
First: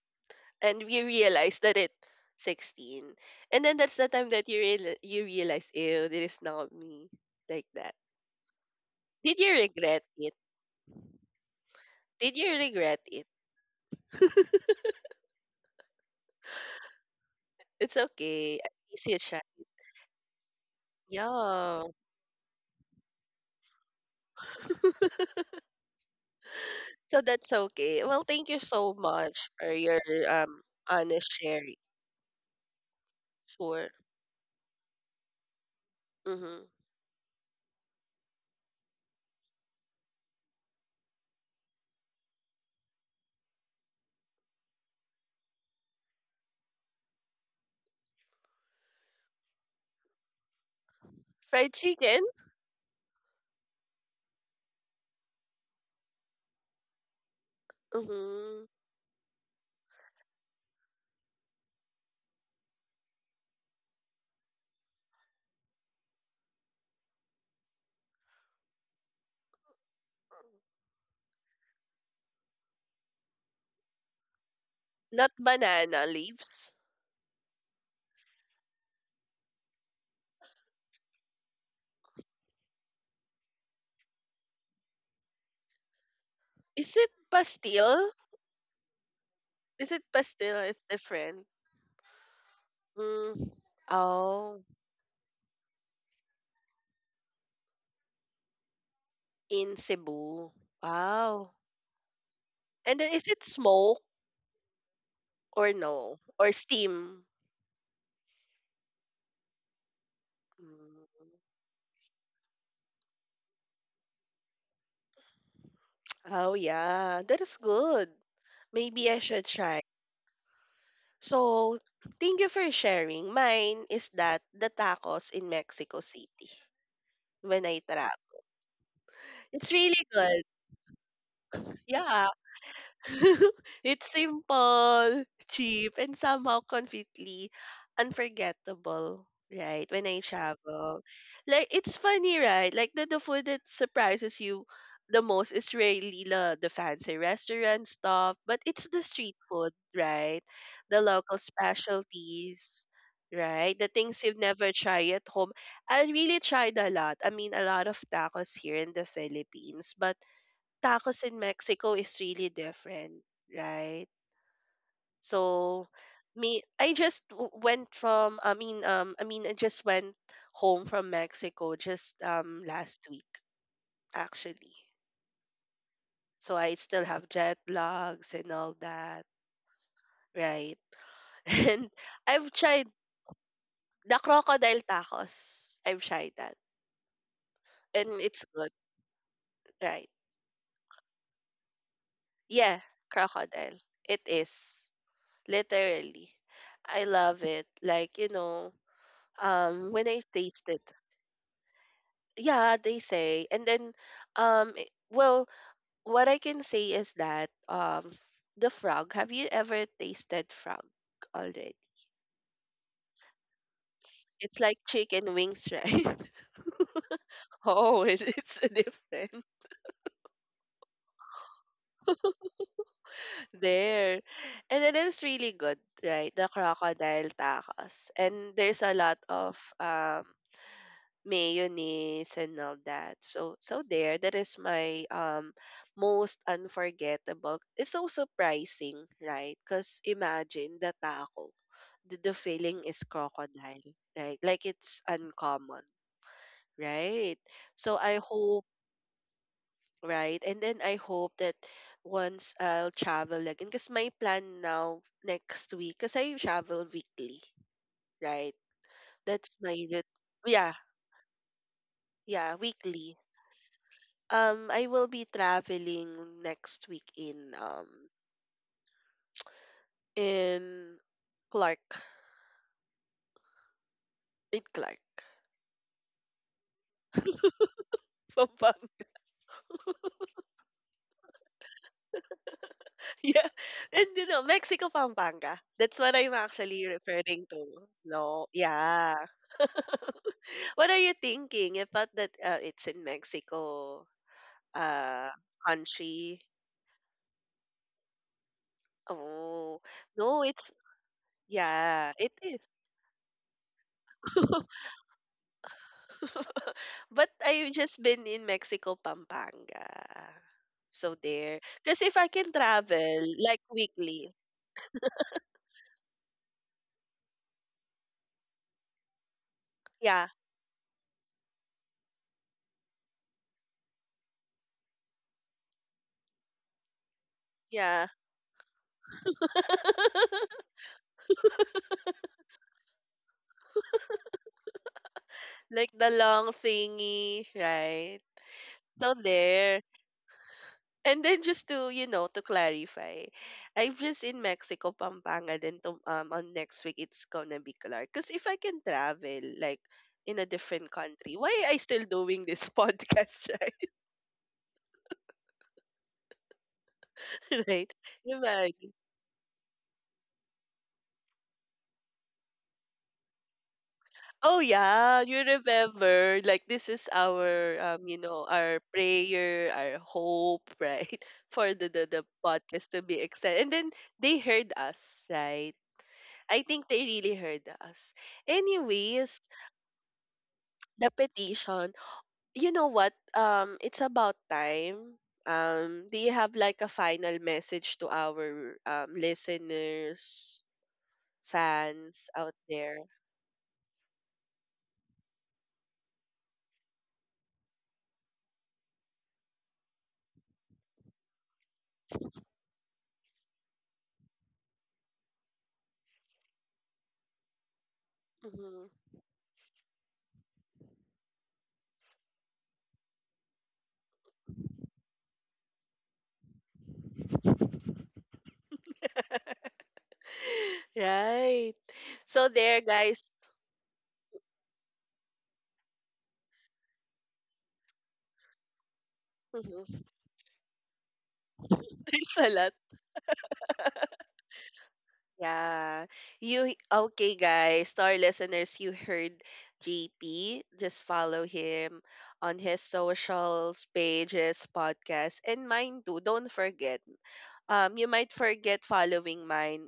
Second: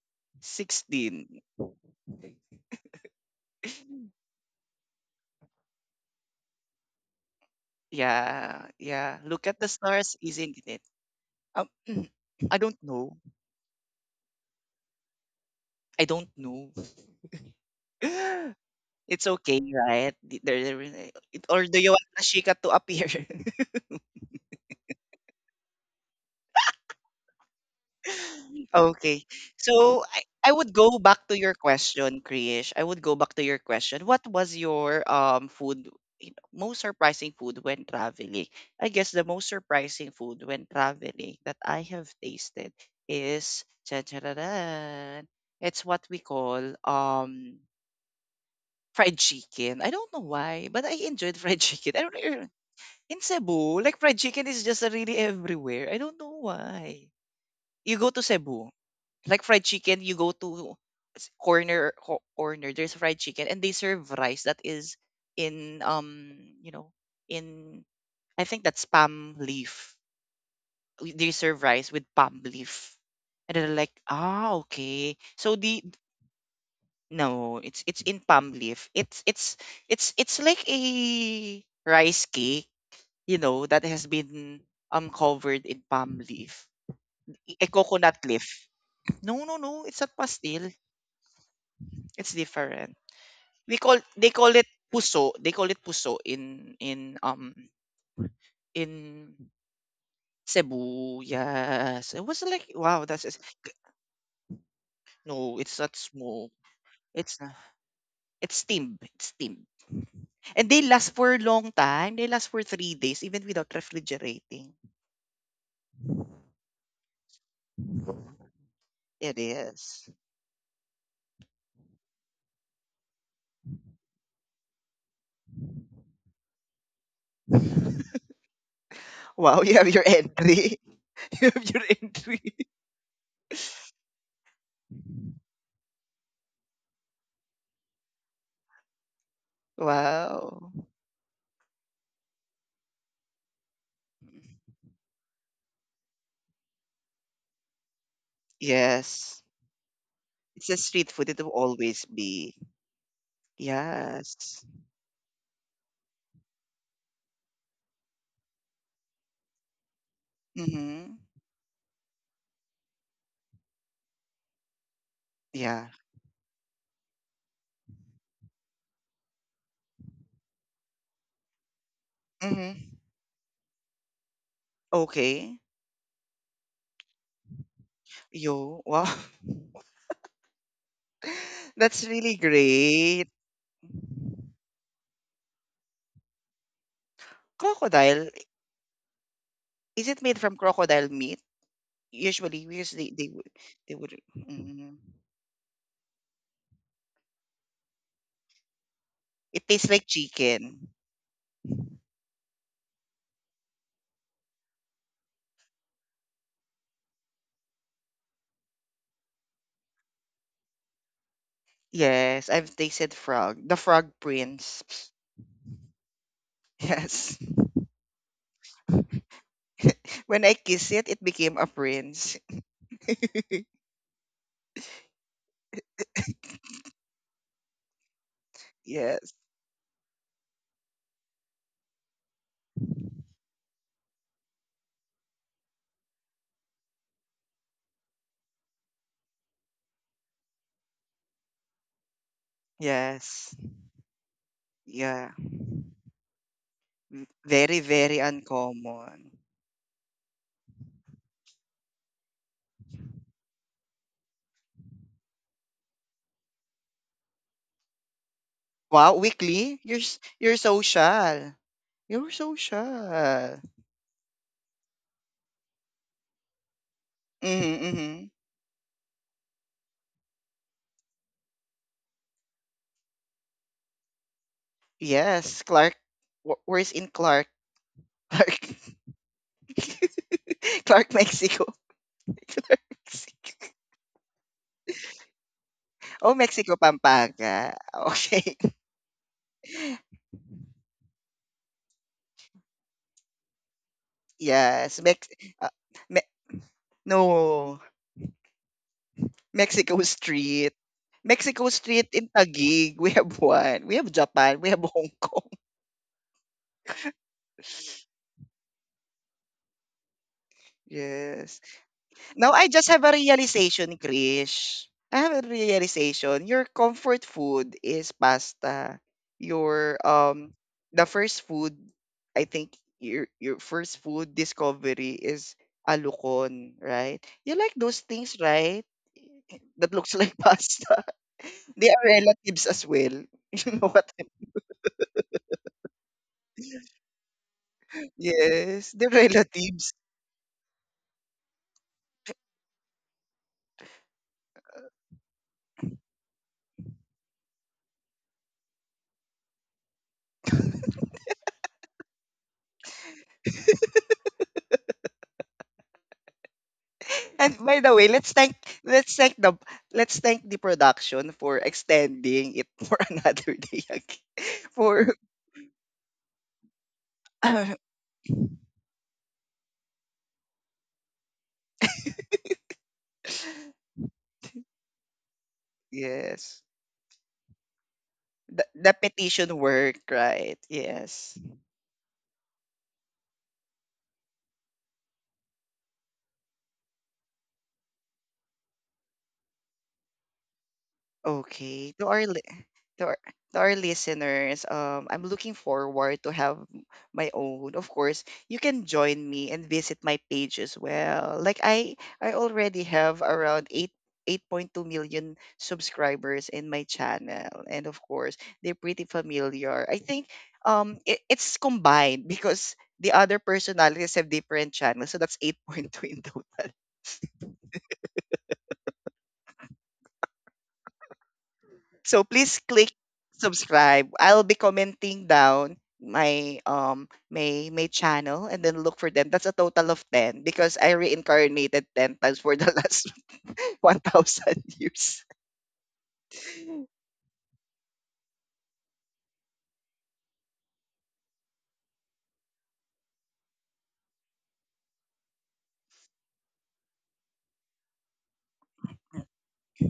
and we
16.
realized that it's 16, and then that's the time that you realize, ew, this is not me like that.
Yeah. Yeah.
Did
Look
you
at the
regret
stars,
it?
isn't it? Um, [clears throat]
Did you
I don't
regret
know.
it?
I don't know.
It's
[laughs]
okay, at least you
It's
tried.
okay, right? There, there is a- it- or do
Yeah.
you want Nashika to appear? [laughs]
[laughs] So that's okay, well thank you so
Okay.
much for your
So I
um
would go back
honest
to your
sharing.
question, Krish. I would go back to your
Sure.
question. What was your food, you know,
Mm-hmm.
most surprising food when traveling? I guess the most surprising food when traveling that I have tasted is cha-cha-ra-ran. It's what we call fried chicken. I don't know why, but I enjoyed fried
Fried
chicken. I don't
chicken.
know. In Cebu, like fried chicken is just really everywhere. I don't know why. You go to
Mm-hmm.
Cebu, like fried chicken, you go to s- corner corner. There's fried chicken, and they serve rice that is in you know, in, I think that's palm leaf. They serve rice with palm leaf, and they're like, ah, okay.
Not
So the,
banana leaves.
no, it's in palm leaf. It's, it's like a rice cake, you know, that has been covered in palm leaf.
Is it
A
pastil?
coconut leaf. No, no, no.
Is
It's
it
not pastil.
pastil? It's different.
It's different.
Mm.
We call they call
Oh.
it puso. They call it puso in in
In Cebu.
Cebu.
Wow.
Yes. It was like
And
wow,
then
that's
is
just-
it smoke
no,
or
it's not
no?
smoke.
Or steam?
It's not, it's steam. It's steam. And they last
Mm.
for a long time. They last for 3 days, even without refrigerating.
Oh yeah, that is good. Maybe I
It
should try.
is.
So, thank you for sharing. Mine is that the tacos in Mexico City when I travel.
Wow, [laughs]
It's
you have
really
your
good.
entry. [laughs] You have your
Yeah.
entry.
[laughs] It's simple, cheap, and somehow completely unforgettable, right? When I
Wow.
travel. Like it's funny, right? Like the food that surprises you the most is really the fancy restaurant stuff, but it's the street
Yes.
food, right?
It's a
The
street food.
local
It will always be.
specialties. Right, the things you've
Yes.
never tried at home. I really tried a lot. I mean, a lot of tacos here in the Philippines, but
Mm-hmm.
tacos in Mexico is really different, right? So
Yeah.
me I just w- went from I mean I mean I just went home from Mexico just
Mm-hmm.
last week actually.
Okay.
So I still have jet lags and all
Yo. Wow.
that, right? [laughs]
[laughs]
And
That's really
I've tried
great.
the crocodile tacos. I've tried that and
Crocodile.
it's good,
Is
right?
it made from crocodile meat? Usually,
Yeah,
because they would,
crocodile.
they would.
It is
Mm.
literally. I love it. Like, you know,
It tastes
When
like
I taste
chicken.
it, yeah, they say. And then, well, what I can say is that the frog. Have you ever tasted frog already?
Yes, I've tasted frog. The frog
It's like
prince.
chicken
[laughs]
wings, right? [laughs]
Yes. [laughs]
Oh, it's a different
When I kiss it, it became a prince.
[laughs] there. And then it's really good, right? The
[laughs]
crocodile tacos. And there's a lot
Yes.
of mayonnaise and all that. So so there, that is my most unforgettable. It's so surprising, right? Because imagine the taco, the feeling is
Yes.
crocodile, right? Like it's
Yeah.
uncommon,
V-
right?
Very,
So I
very
hope,
uncommon.
right? And then I hope that once I'll travel again, because my plan now next week, because I travel weekly, right?
Wow,
That's my
weekly? You're
route.
s- you're
Yeah,
social. You're
yeah, weekly.
social.
I will be traveling next week in
Mm-hmm, mm-hmm.
in Clark, in Clark,
Yes, Clark. Wh- Where's in Clark? [laughs]
[laughs]
Clark.
Pampanga.
[laughs] Clark, Mexico. [laughs] Clark,
Yeah,
Mexico.
and you know Mexico, Pampanga. That's what I'm
Oh, Mexico,
actually referring to.
Pampanga.
No,
Okay.
yeah.
[laughs]
[laughs] What are you thinking? I thought that it's in Mexico,
Yes, Mex,
uh,
uh, me,
country.
no,
Oh
Mexico
no, it's
Street. Mexico Street
yeah,
in
it is.
Taguig. We have one. We have Japan.
[laughs]
We have Hong Kong.
[laughs] But I've just been in Mexico, Pampanga.
[laughs]
So there.
Yes.
Because if I
Now
can
I just have a
travel, like
realization,
weekly.
Krish. I have a realization. Your comfort food is pasta. Your
Yeah,
the first food, I think your first food discovery is alukon, right? You like those
yeah.
things, right? That looks like [laughs]
[laughs]
pasta. They are relatives as well. [laughs] You know what? I-
Like the long thingy, right?
Yes, they're
So there.
relatives.
And then just to, you know, to clarify, I'm just in Mexico, Pampanga. Then to, on next week, it's gonna be Clark. Because if I can travel, like, in a different country, why I still doing this [laughs] podcast, right?
And
[laughs]
by
Right?
the way,
Imagine.
let's thank the let's thank the production for extending it for [laughs] another day again.
Oh
For
yeah,
[laughs]
you remember like this is our you know our prayer, our hope, right? [laughs] For the podcast to be extended. And then
[coughs]
they heard us, right?
yes,
I think they really heard us.
the
Anyways,
petition work, right?
the
Yes.
petition, you know what? It's about time. Do you have like a final message to our listeners,
Okay.
fans out there?
To our, to our listeners, I'm looking forward to have my own. Of course, you can join me and visit my page as well. Like I already have around eight. 8.2 million subscribers in my channel. And of course, they're
Hmm.
pretty familiar, I think. It, it's combined [laughs] because the other personalities have different channels, so that's 8.2 in total. [laughs]
[laughs] [laughs] Right.
So
So
please
there,
click
guys. [laughs]
subscribe. I'll be commenting down my my channel, and then look for them. That's a total of 10 because I reincarnated 10 times
There's
for
a
the
lot.
last [laughs] 1,000 years.
Yeah.
[laughs]
You okay, guys? To our listeners, you heard JP. Just follow him on his socials, pages, podcast, and mine too. Don't forget. You might forget following mine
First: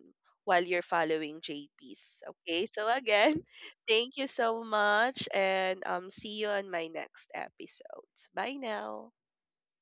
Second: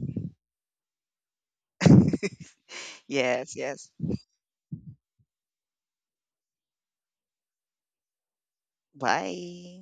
while you're following JP's. Okay. So again,
yes,
[laughs]
yes.
thank you so much, and see you on my next episodes. Bye now.
Bye.